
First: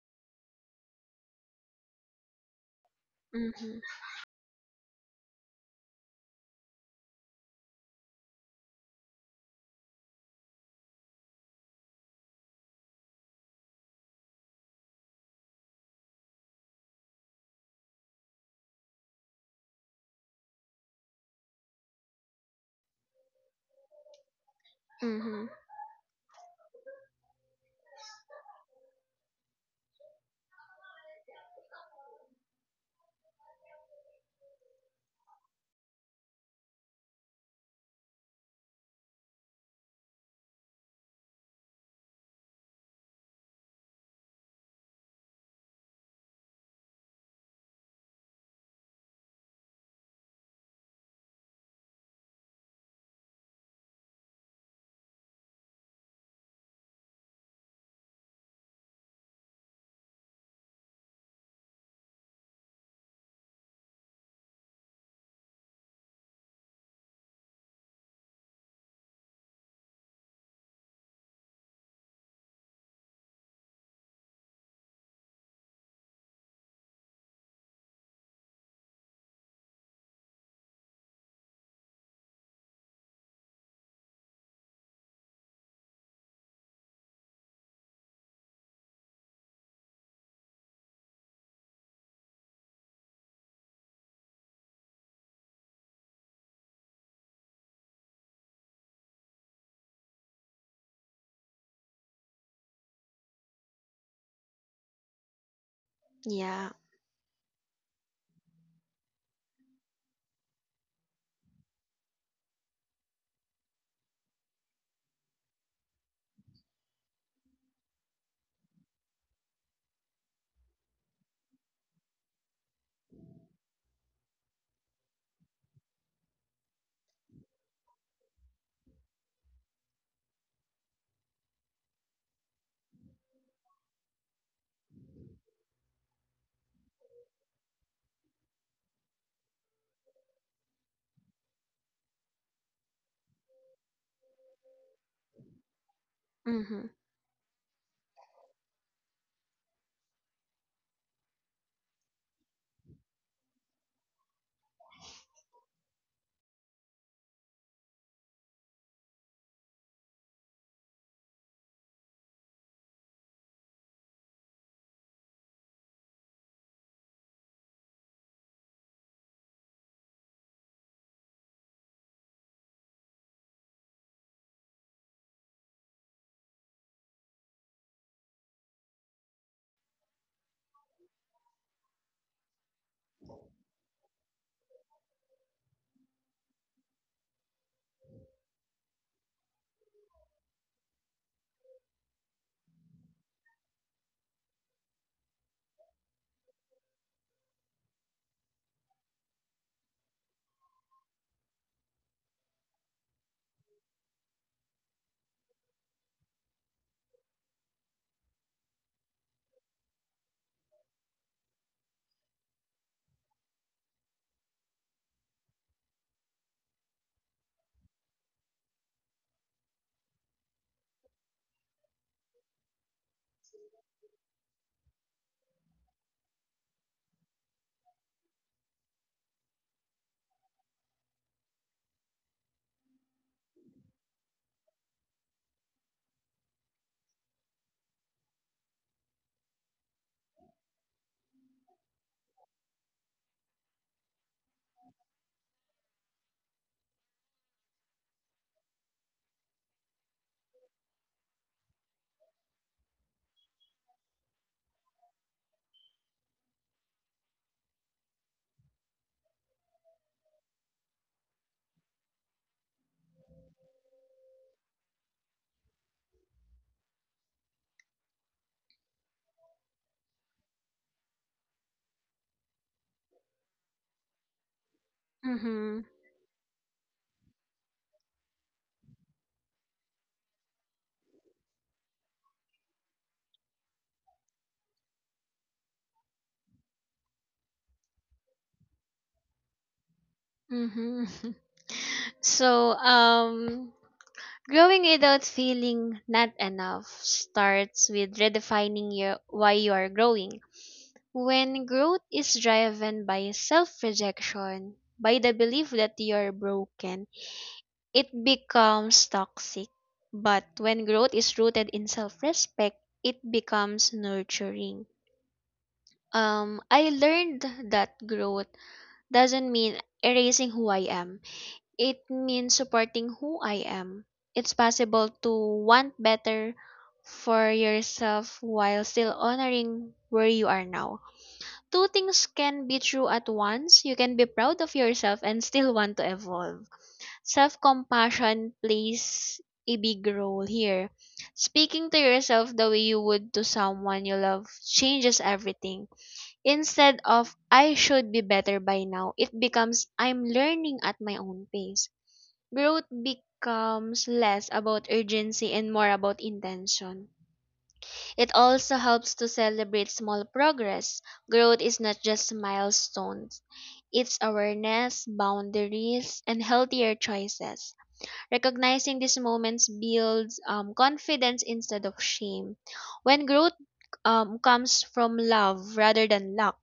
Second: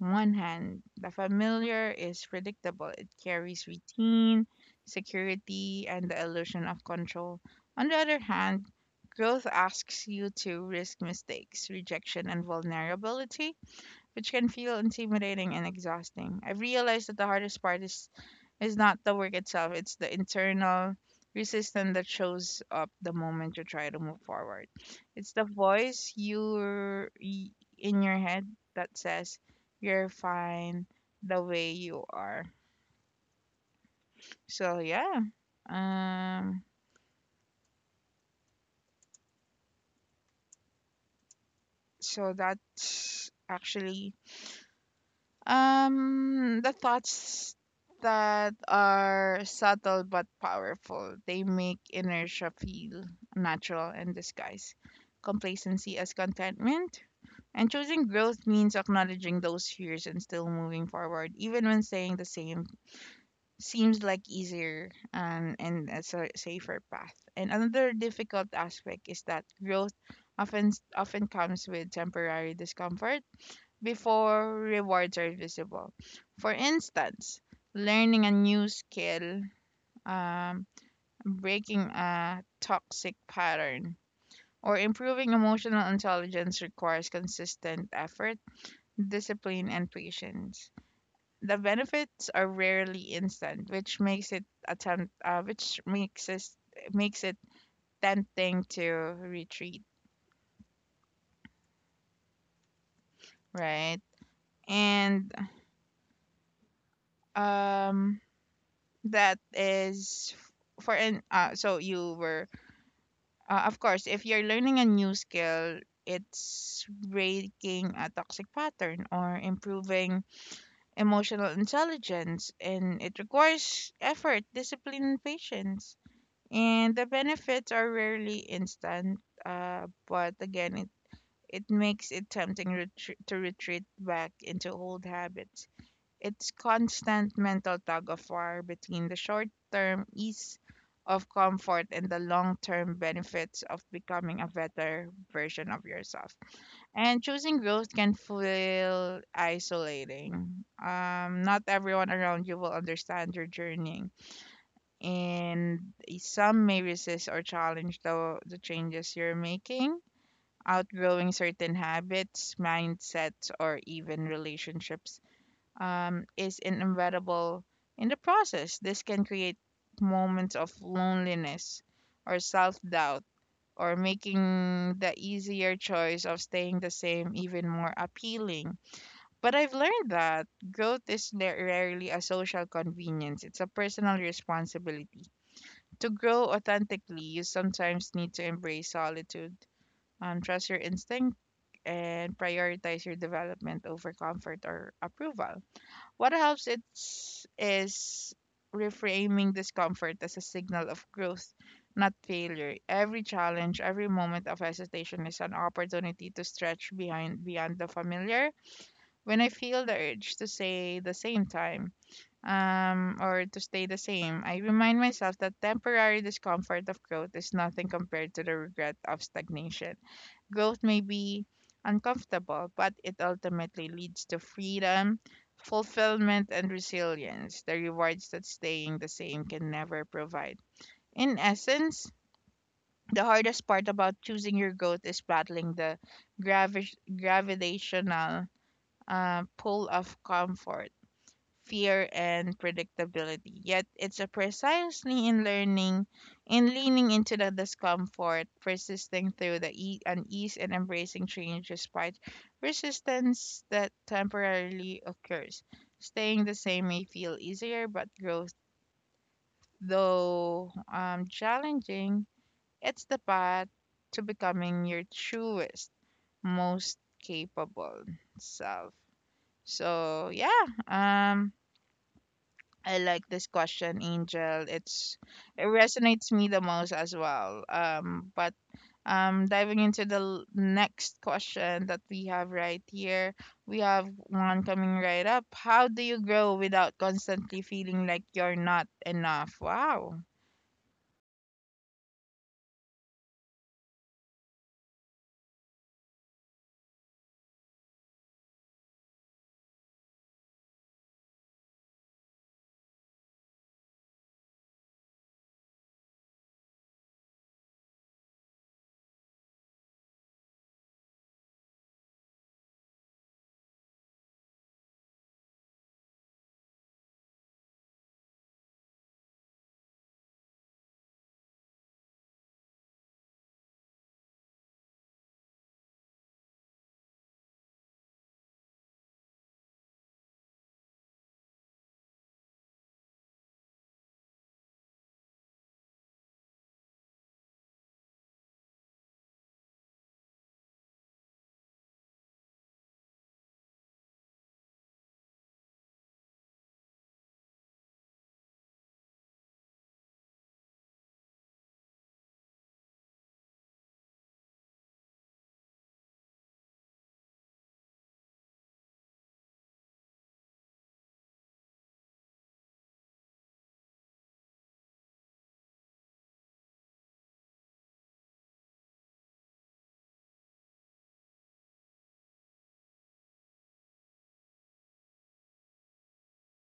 [SPEAKER 1] one hand, the familiar is predictable. It carries
[SPEAKER 2] Mhm.
[SPEAKER 1] routine, security, and the illusion of control. On the other hand, growth asks you to risk mistakes, rejection, and vulnerability, which can feel intimidating and exhausting. I've realized that the hardest part is not the work itself, it's the internal resistance that shows up the moment you try to move forward. It's the
[SPEAKER 2] Mhm.
[SPEAKER 1] voice you in your head that says you're fine the way you are. So yeah. Um so that's actually, um, the thoughts that are subtle but powerful. They make inertia feel natural and disguise complacency as contentment. And choosing growth means acknowledging those fears and still moving forward, even when saying the same seems like easier and a safer path. And another difficult aspect is that growth often comes with temporary discomfort before rewards are visible. For instance, learning a new skill, um, breaking a toxic pattern, or improving emotional intelligence requires consistent effort, discipline, and patience. The benefits are rarely instant, which makes it tempting to retreat, right? And,
[SPEAKER 2] Yeah.
[SPEAKER 1] um, that is f- for an so you were, of course if you're learning a new skill, it's breaking a toxic pattern or improving emotional intelligence, and it requires effort, discipline, and patience, and the benefits are rarely instant. Uh, but again, it makes it tempting to retreat back into old habits. It's constant mental tug of war between the short term ease of comfort and the long term benefits of becoming a better version of yourself.
[SPEAKER 2] Mhm.
[SPEAKER 1] And choosing growth can feel isolating. Not everyone around you will understand your journey, and some may resist or challenge the changes you're making. Outgrowing certain habits, mindsets, or even relationships, is inevitable in the process. This can create moments of loneliness or self doubt, or making the easier choice of staying the same even more appealing. But I've learned that growth is rarely a social convenience, it's a personal responsibility. To grow authentically, you sometimes need to embrace solitude, trust your instinct, and prioritize your development over comfort or approval. What helps is reframing discomfort as a signal of growth, not failure. Every challenge, every moment of hesitation is an opportunity to stretch behind beyond the familiar. When I feel the urge to say the same time, or to stay the same, I remind myself that temporary discomfort of growth is nothing compared to the regret of stagnation. Growth may be uncomfortable, but it ultimately leads to freedom, fulfillment, and resilience, the rewards that staying the same can never provide. In essence, the hardest part about choosing your growth is battling the gravi- gravitational, pull of comfort, fear, and predictability. Yet it's a precisely in learning, in leaning into the discomfort, persisting through the unease, and embracing change despite resistance that temporarily occurs. Staying the same may feel easier, but growth, though challenging, it's the path to becoming your truest, most capable self. So yeah, um, I like this question, Angel. It's it
[SPEAKER 2] Mhm.
[SPEAKER 1] resonates me the most as well. But, diving into the next question that we have right here, we have one coming right up. How do you grow without constantly feeling like you're not enough? Wow.
[SPEAKER 2] Mhm. So, growing without feeling not enough starts with redefining your why you are growing. When growth is driven by self-rejection, by the belief that you are broken, it becomes toxic. But when growth is rooted in self-respect, it becomes nurturing. I learned that growth doesn't mean erasing who I am. It means supporting who I am. It's possible to want better for yourself while still honoring where you are now. Two things can be true at once. You can be proud of yourself and still want to evolve. Self compassion plays a big role here. Speaking to yourself the way you would to someone you love changes everything. Instead of "I should be better by now," it becomes "I'm learning at my own pace." Growth becomes less about urgency and more about intention. It also helps to celebrate small progress. Growth is not just milestones, it's awareness, boundaries, and healthier choices. Recognizing these moments builds, confidence instead of shame. When growth, comes from love rather than luck,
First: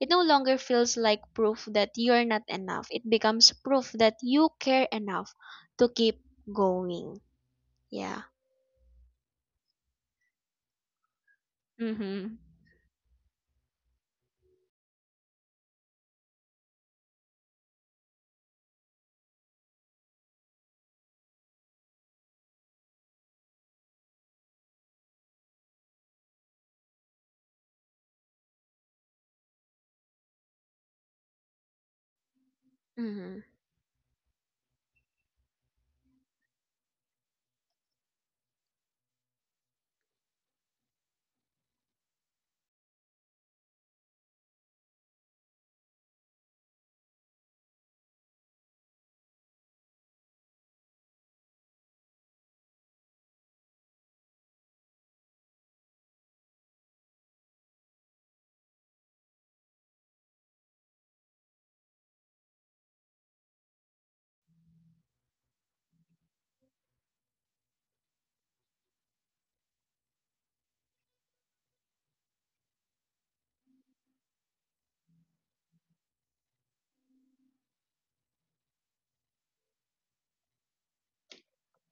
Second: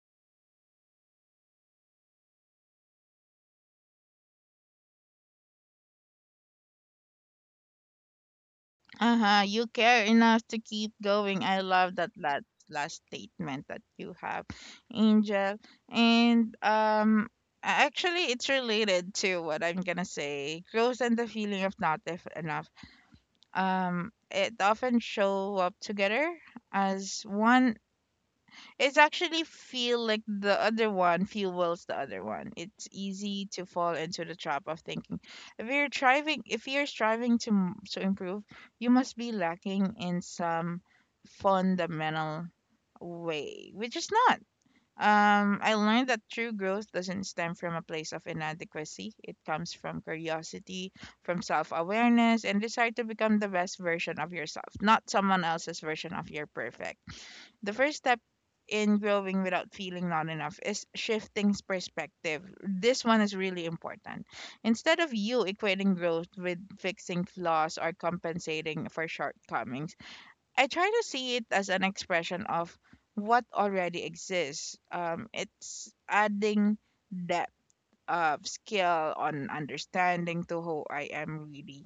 [SPEAKER 2] it no longer feels like proof that you're not enough. It becomes proof that you care enough to keep going. Yeah.
[SPEAKER 1] Uh-huh. You care enough to keep going. I love that
[SPEAKER 2] Mm-hmm.
[SPEAKER 1] last statement that you have, Angel. And um, actually it's related to what I'm gonna say. Growth and the feeling of not if enough. Um, it often show up together as one, it's actually feel like the other one fuels the other one. It's
[SPEAKER 2] Mhm,
[SPEAKER 1] easy to fall into the trap of thinking, if you're striving to improve, you must be lacking in some fundamental way, which is not. I learned that true growth doesn't stem from a place of inadequacy. It comes from curiosity, from self awareness, and desire to become the best version of yourself, not someone else's version of your perfect. The first step in growing without feeling not enough is shifting perspective. This one is really important. Instead of you equating growth with fixing flaws or compensating for shortcomings, I try to see it as an expression of what already exists. It's adding that of skill on understanding to who I am really.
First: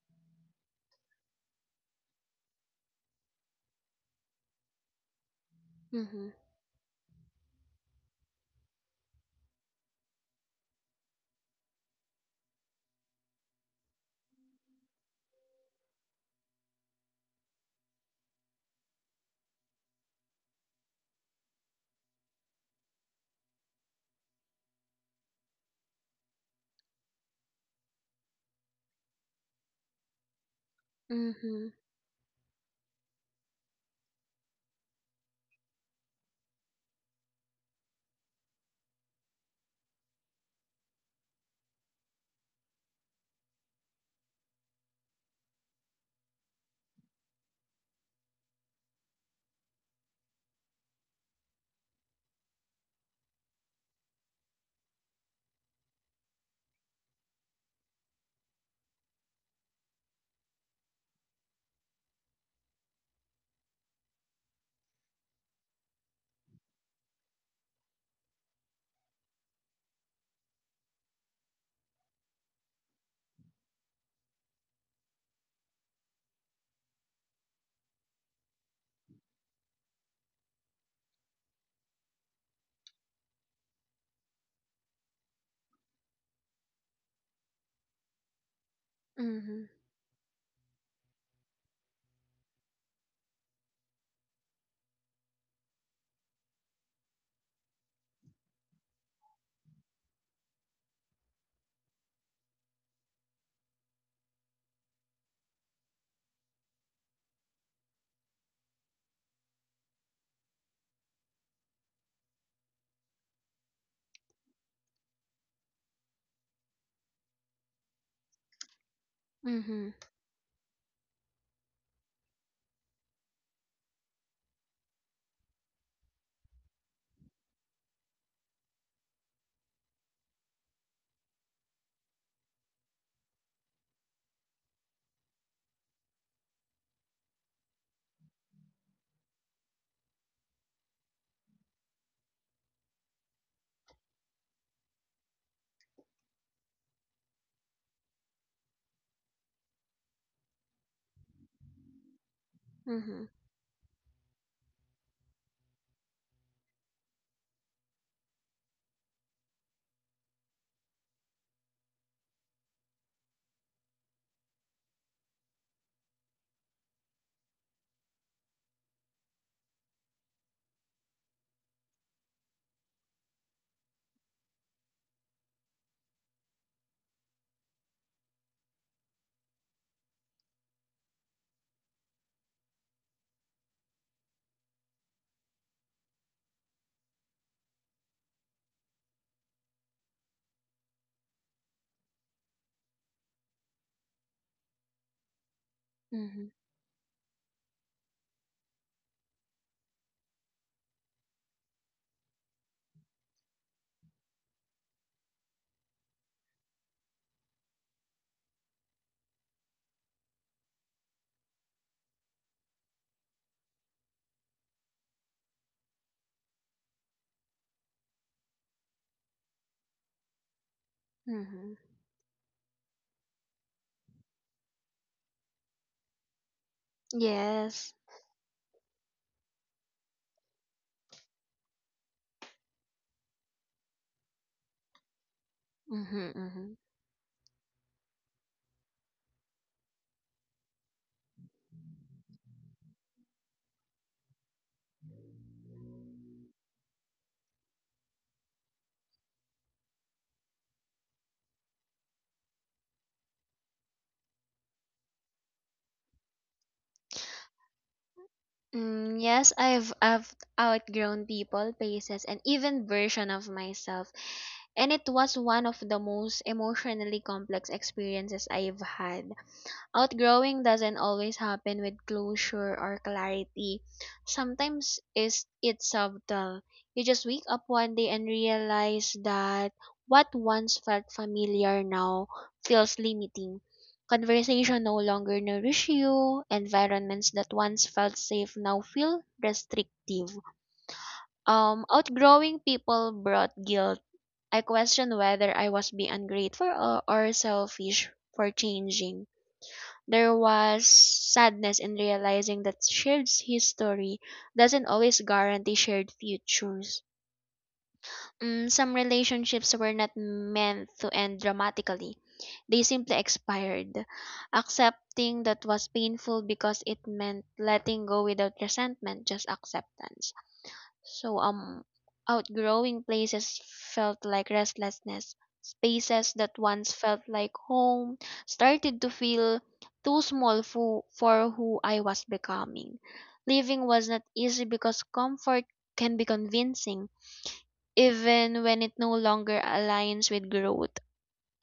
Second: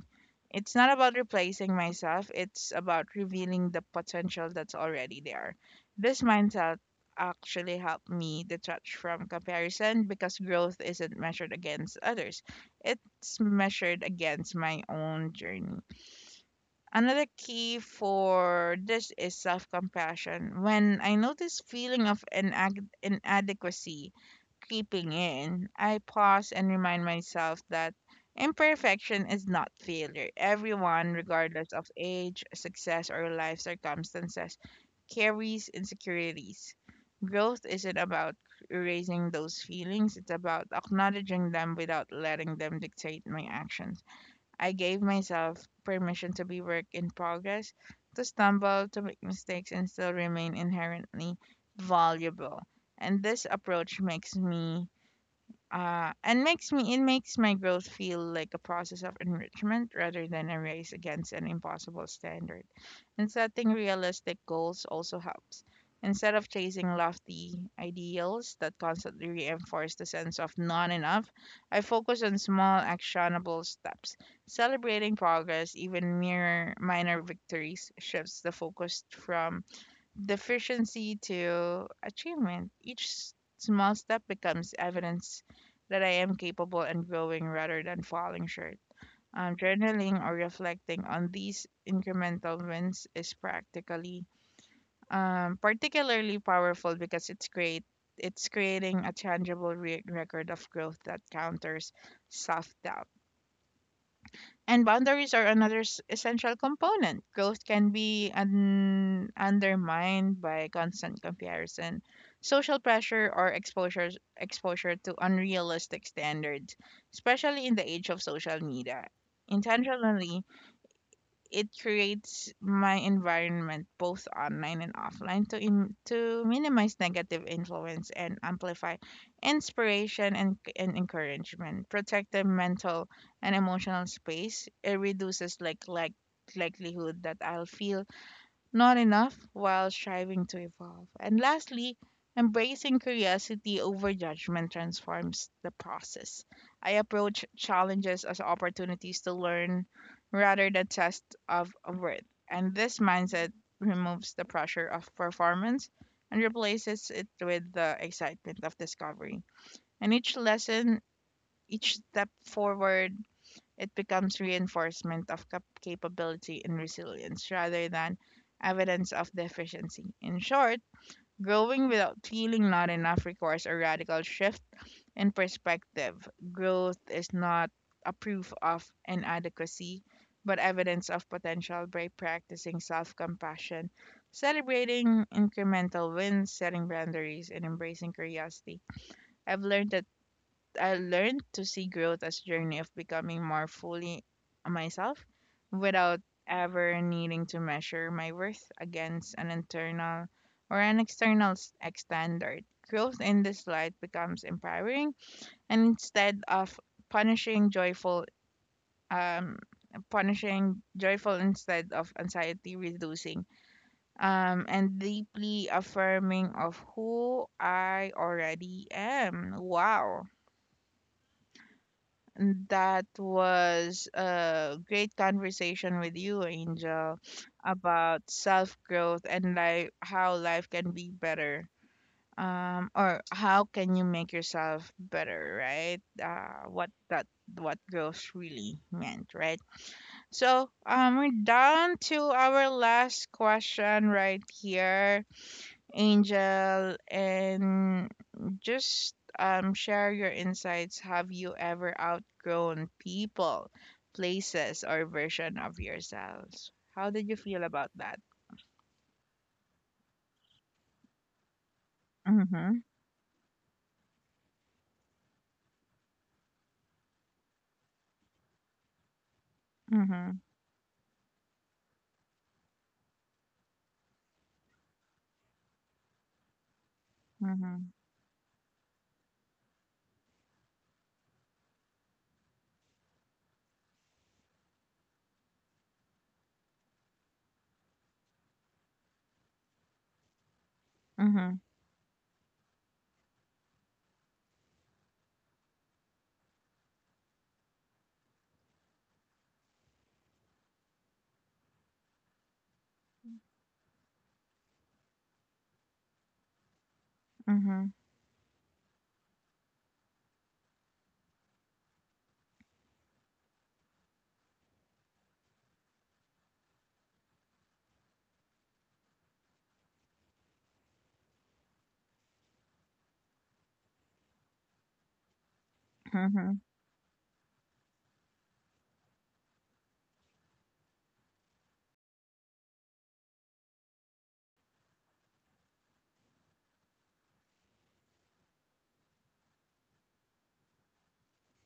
[SPEAKER 1] It's not about replacing myself, it's about revealing the potential that's already there. This
[SPEAKER 2] mhm,
[SPEAKER 1] mindset actually helped me detach from comparison because growth isn't measured against others, it's measured against my own journey. Another key for this is self compassion. When I notice feeling of inadequacy creeping in, I pause and remind myself that imperfection is not failure. Everyone, regardless
[SPEAKER 2] mhm,
[SPEAKER 1] of age, success, or life circumstances, carries insecurities. Growth isn't about erasing those feelings, it's about acknowledging them without letting them dictate my actions. I gave myself permission to be work in progress, to stumble, to make mistakes, and still remain inherently valuable. And this approach makes me it makes my growth feel like a process of enrichment rather than a race against an impossible standard. And setting realistic goals also helps. Instead of chasing lofty ideals that constantly reinforce the sense of not enough, I focus on small actionable steps. Celebrating progress, even mere minor victories, shifts the focus from deficiency to achievement. Each small step becomes evidence that I am capable and growing rather than falling short.
[SPEAKER 2] mhm,
[SPEAKER 1] Journaling or reflecting on these incremental wins is practically particularly powerful because it's great. It's creating a tangible record of growth that counters self doubt. And boundaries are another essential component. Growth can be undermined by constant comparison, social pressure, or exposure to unrealistic standards, especially in the age of social media.
[SPEAKER 2] mhm,
[SPEAKER 1] Intentionally it creates my environment both online and offline to minimize negative influence and amplify inspiration and encouragement, protect the mental and emotional space, it reduces like likelihood that I'll feel not enough while striving to evolve. And lastly, embracing curiosity over judgment transforms the process. I approach challenges as opportunities to learn rather than test of worth. And this
[SPEAKER 2] mhm,
[SPEAKER 1] mindset removes the pressure of performance and replaces it with the excitement of discovery. And each lesson, each step forward it becomes reinforcement of capability and resilience rather than evidence of deficiency. In short, growing without feeling not enough requires a radical shift in perspective. Growth is not a proof of inadequacy, but evidence of potential by practicing self compassion, celebrating incremental wins, setting boundaries, and embracing curiosity. I've learned that I learned to see growth as a journey of becoming more fully myself without
[SPEAKER 2] mhm,
[SPEAKER 1] ever needing to measure my worth against an internal or an external standard. Growth in this light becomes empowering, and instead of punishing joyful, um, punishing joyful instead of anxiety reducing, and deeply affirming of who I already am. Wow.
[SPEAKER 2] mhm.
[SPEAKER 1] That was a great conversation with you, Angel,
[SPEAKER 2] Yes.
[SPEAKER 1] about self growth and life, how life can be better. Or how can you make yourself better, right?
[SPEAKER 2] Mm-hmm, mm-hmm.
[SPEAKER 1] What growth really meant, right? So we're down to our last question right here, Angel, and just share your insights. Have you ever outgrown people, places, or version of yourselves? How did you feel about that?
[SPEAKER 2] Mm, yes, I've outgrown people, places, and
[SPEAKER 1] Mm-hmm.
[SPEAKER 2] even version of myself, and it was one of the most emotionally complex experiences I've had.
[SPEAKER 1] Mm-hmm.
[SPEAKER 2] Outgrowing doesn't always happen with closure or clarity. Sometimes is it's subtle. You just wake up
[SPEAKER 1] Mm-hmm.
[SPEAKER 2] one day and realize that what once felt familiar now feels limiting. Conversation no longer nourish you. Environments that once felt safe now feel restrictive.
[SPEAKER 1] Mm-hmm.
[SPEAKER 2] Outgrowing people brought guilt. I questioned whether I was being ungrateful or selfish for changing. There was sadness in realizing that shared history doesn't always guarantee shared futures.
[SPEAKER 1] Mm-hmm.
[SPEAKER 2] Mm, some relationships were not meant to end dramatically. They simply expired. Accepting that was painful because it meant letting go without resentment, just acceptance. So, outgrowing places felt like restlessness. Spaces
[SPEAKER 1] Mm-hmm.
[SPEAKER 2] that once felt like home started to feel too small for who I was becoming. Living was not easy because comfort can be convincing even when it no longer aligns with growth.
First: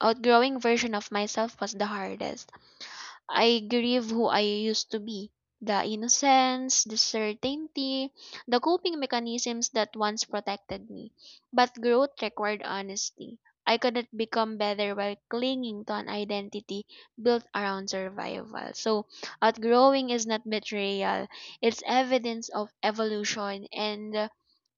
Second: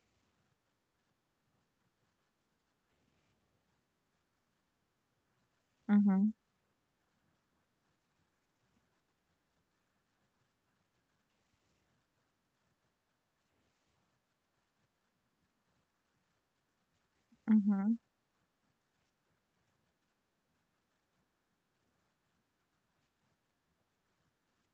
[SPEAKER 2] Outgrowing version of myself was the hardest. I grieve who I used to be. The
[SPEAKER 1] Mm-hmm.
[SPEAKER 2] innocence, the certainty, the coping mechanisms that once protected me. But growth required honesty. I couldn't become better while clinging to an identity built around
[SPEAKER 1] Mm-hmm.
[SPEAKER 2] survival. So, outgrowing is not betrayal, it's evidence of evolution. And,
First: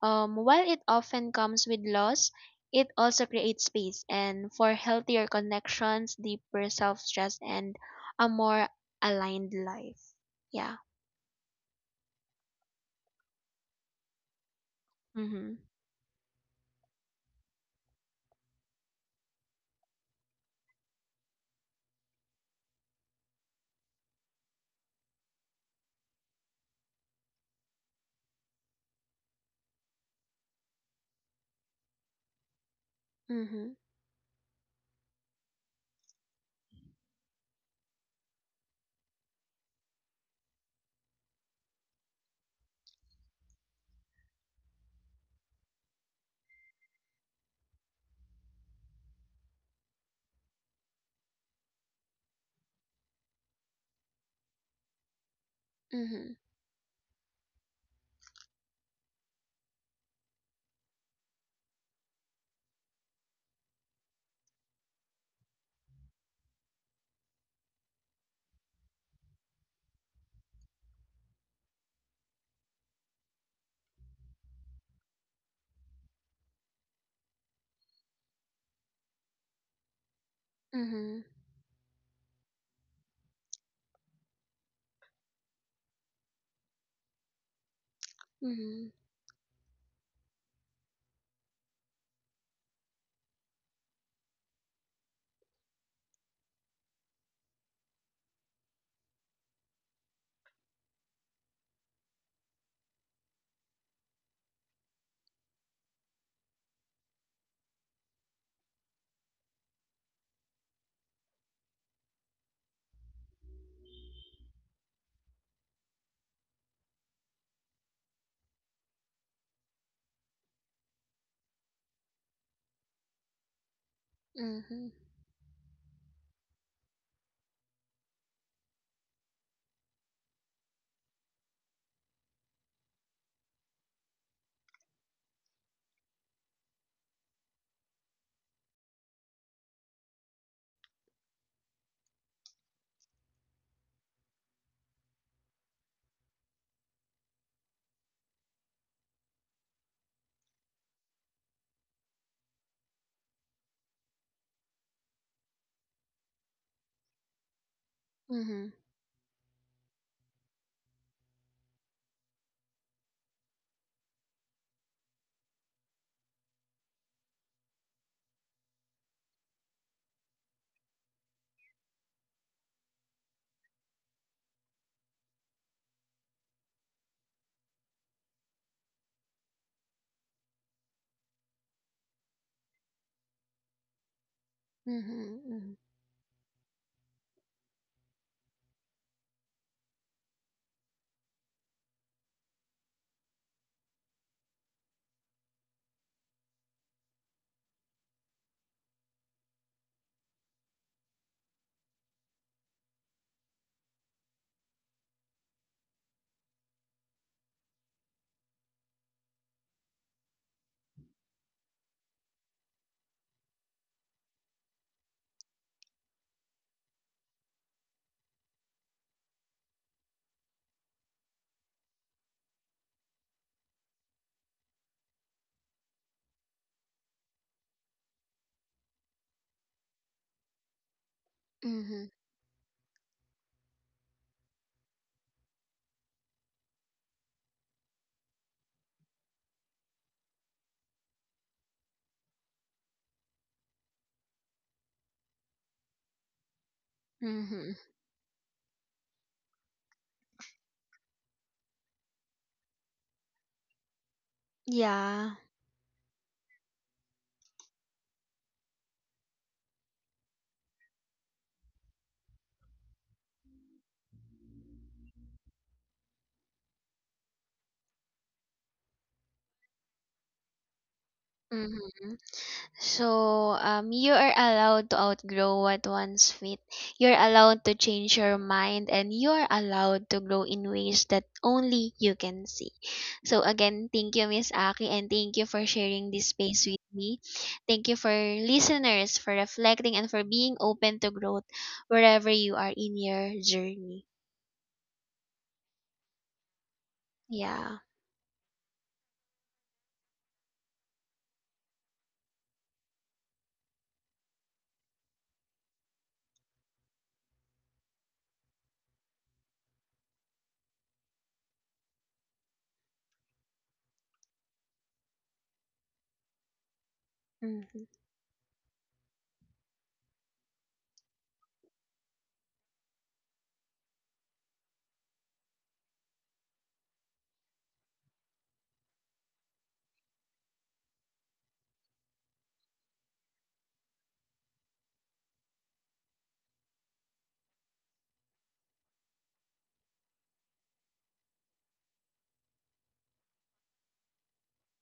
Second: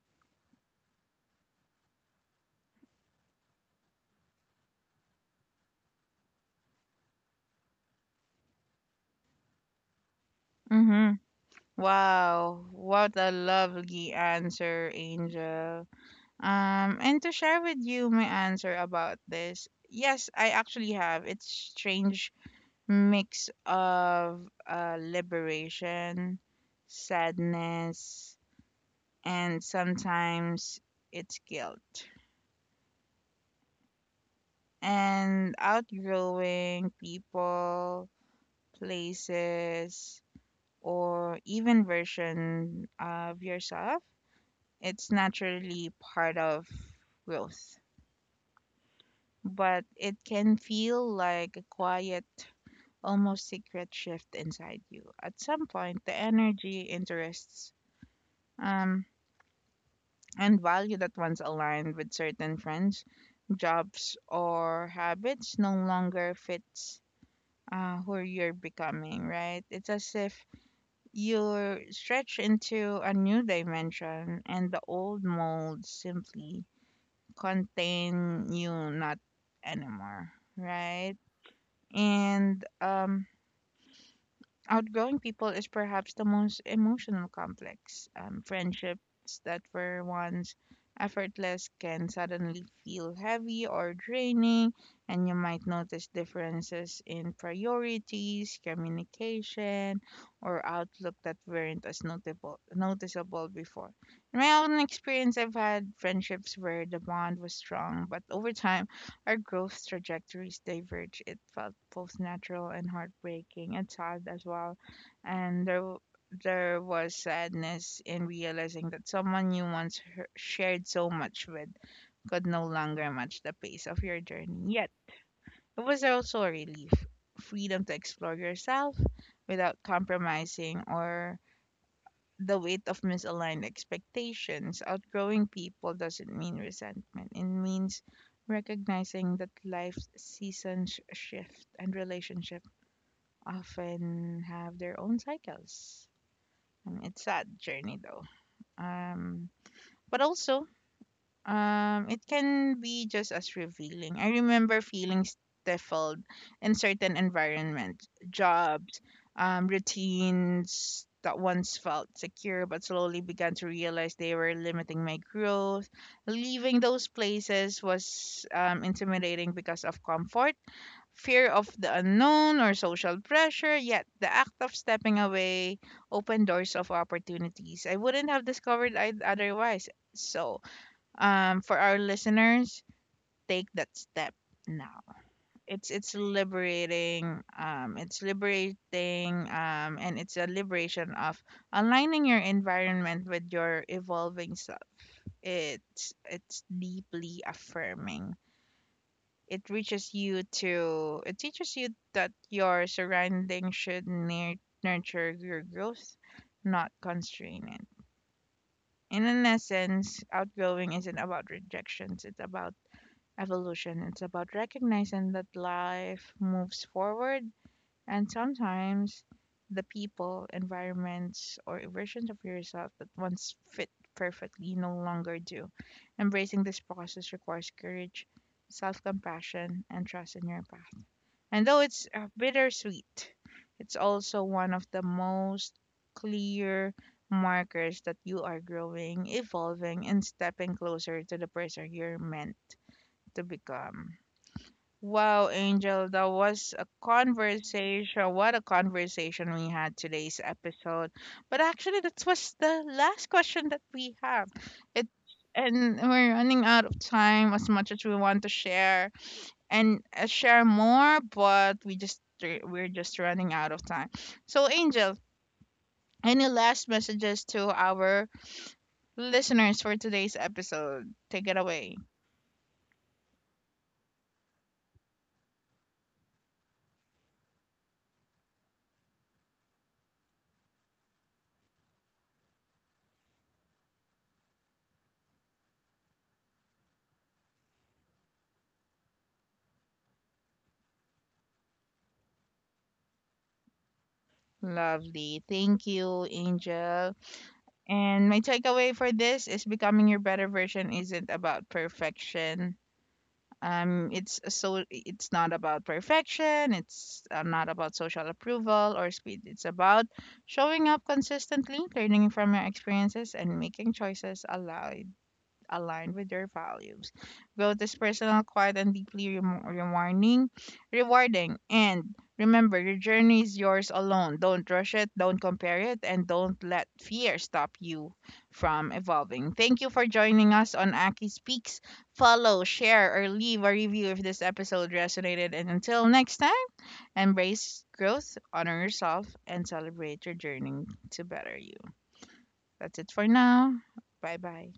[SPEAKER 2] while it often comes with loss, it also creates space and for healthier connections, deeper self trust, and a more aligned life. Yeah.
[SPEAKER 1] Mm-hmm. Wow, what a lovely answer,
[SPEAKER 2] Mhm.
[SPEAKER 1] Angel. And to share with you my answer about this, yes, I actually have. It's strange mix of liberation, sadness, and sometimes it's guilt.
[SPEAKER 2] Mhm.
[SPEAKER 1] And outgrowing people, places, or even version of yourself, it's naturally part of growth. But it can feel like a quiet, almost secret shift inside you. At some point, the
[SPEAKER 2] Mhm.
[SPEAKER 1] energy interests um and value that once aligned with certain friends, jobs, or habits no longer fits who you're becoming, right? It's as if you're stretched into a new dimension and the old molds simply contain you not anymore, right?
[SPEAKER 2] Mhm.
[SPEAKER 1] And Outgrowing people is perhaps the most emotional complex.
[SPEAKER 2] Mhm.
[SPEAKER 1] Friendships that were once effortless can suddenly feel heavy or draining, and you might notice differences in priorities, communication, or outlook that weren't as noticeable before. In my own experience, I've had friendships where the bond was strong, but over time, our growth trajectories diverged. It felt both natural and heartbreaking, and sad as well. And there, w- there was sadness in realizing that someone you once h- shared so much with could no longer match the pace of your journey. Yet,
[SPEAKER 2] Mhm.
[SPEAKER 1] it was also a relief, freedom to explore yourself without compromising or the weight of misaligned expectations. Outgrowing people doesn't mean resentment, it means recognizing that life's seasons shift and relationships often have their own cycles. I mean, it's sad journey though. Um, but also, it can be just as revealing. I remember feeling stifled in certain environments,
[SPEAKER 2] Mhm.
[SPEAKER 1] jobs, routines that once felt secure but slowly began to realize they were limiting my growth. Leaving those places was intimidating because of comfort, fear of the unknown, or social pressure. Yet the act of stepping away opened doors of opportunities I wouldn't have discovered I'd otherwise. So, for our listeners, take that step now.
[SPEAKER 2] Mhm. Mhm.
[SPEAKER 1] It's liberating. It's liberating. And it's a liberation of aligning your environment with your evolving self. It's deeply affirming. It reaches you to. It teaches you that your surrounding should nurture your growth, not constrain it. In an essence, outgrowing isn't about rejections. It's about evolution. It's about recognizing that life moves forward and sometimes the people, environments, or versions of yourself that once fit perfectly no longer do. Embracing this process requires courage, self compassion, and trust in your path. And though it's
[SPEAKER 2] Mhm.
[SPEAKER 1] bittersweet, it's also one of the most clear markers that you are growing, evolving, and stepping closer to the person you're meant to become. Wow, Angel, that was a
[SPEAKER 2] Mhm.
[SPEAKER 1] conversation. What a conversation we had today's episode. But actually, that was the last question that we have. It
[SPEAKER 2] Yeah.
[SPEAKER 1] And we're running out of time, as much as we want to share and share more, but we're just running out of time. So, Angel, any last messages to our listeners for today's episode? Take it away.
[SPEAKER 2] Mm-hmm. So, you are allowed to outgrow what once fit. You're allowed to change your mind, and you're allowed to grow in ways that only you can see. So, again, thank you, Miss Aki, and thank you for sharing this space with me. Thank you for listeners, for reflecting, and for being open to growth wherever you are in your journey.
[SPEAKER 1] Lovely. Thank you, Angel.
[SPEAKER 2] Yeah.
[SPEAKER 1] And my takeaway for this is becoming your better version isn't about perfection. It's a so it's not about perfection. It's not about social approval or speed. It's about showing up consistently, learning from your experiences, and making choices aligned with their values. Growth
[SPEAKER 2] Mm.
[SPEAKER 1] is personal, quiet, and deeply remo rewarding. Rewarding. And remember, your journey is yours alone. Don't rush it, don't compare it, and don't let fear stop you from evolving. Thank you for joining us on Aki Speaks. Follow, share, or leave a review if this episode resonated. And until next time, embrace growth, honor yourself, and celebrate your journey to better you. That's it for now. Bye bye.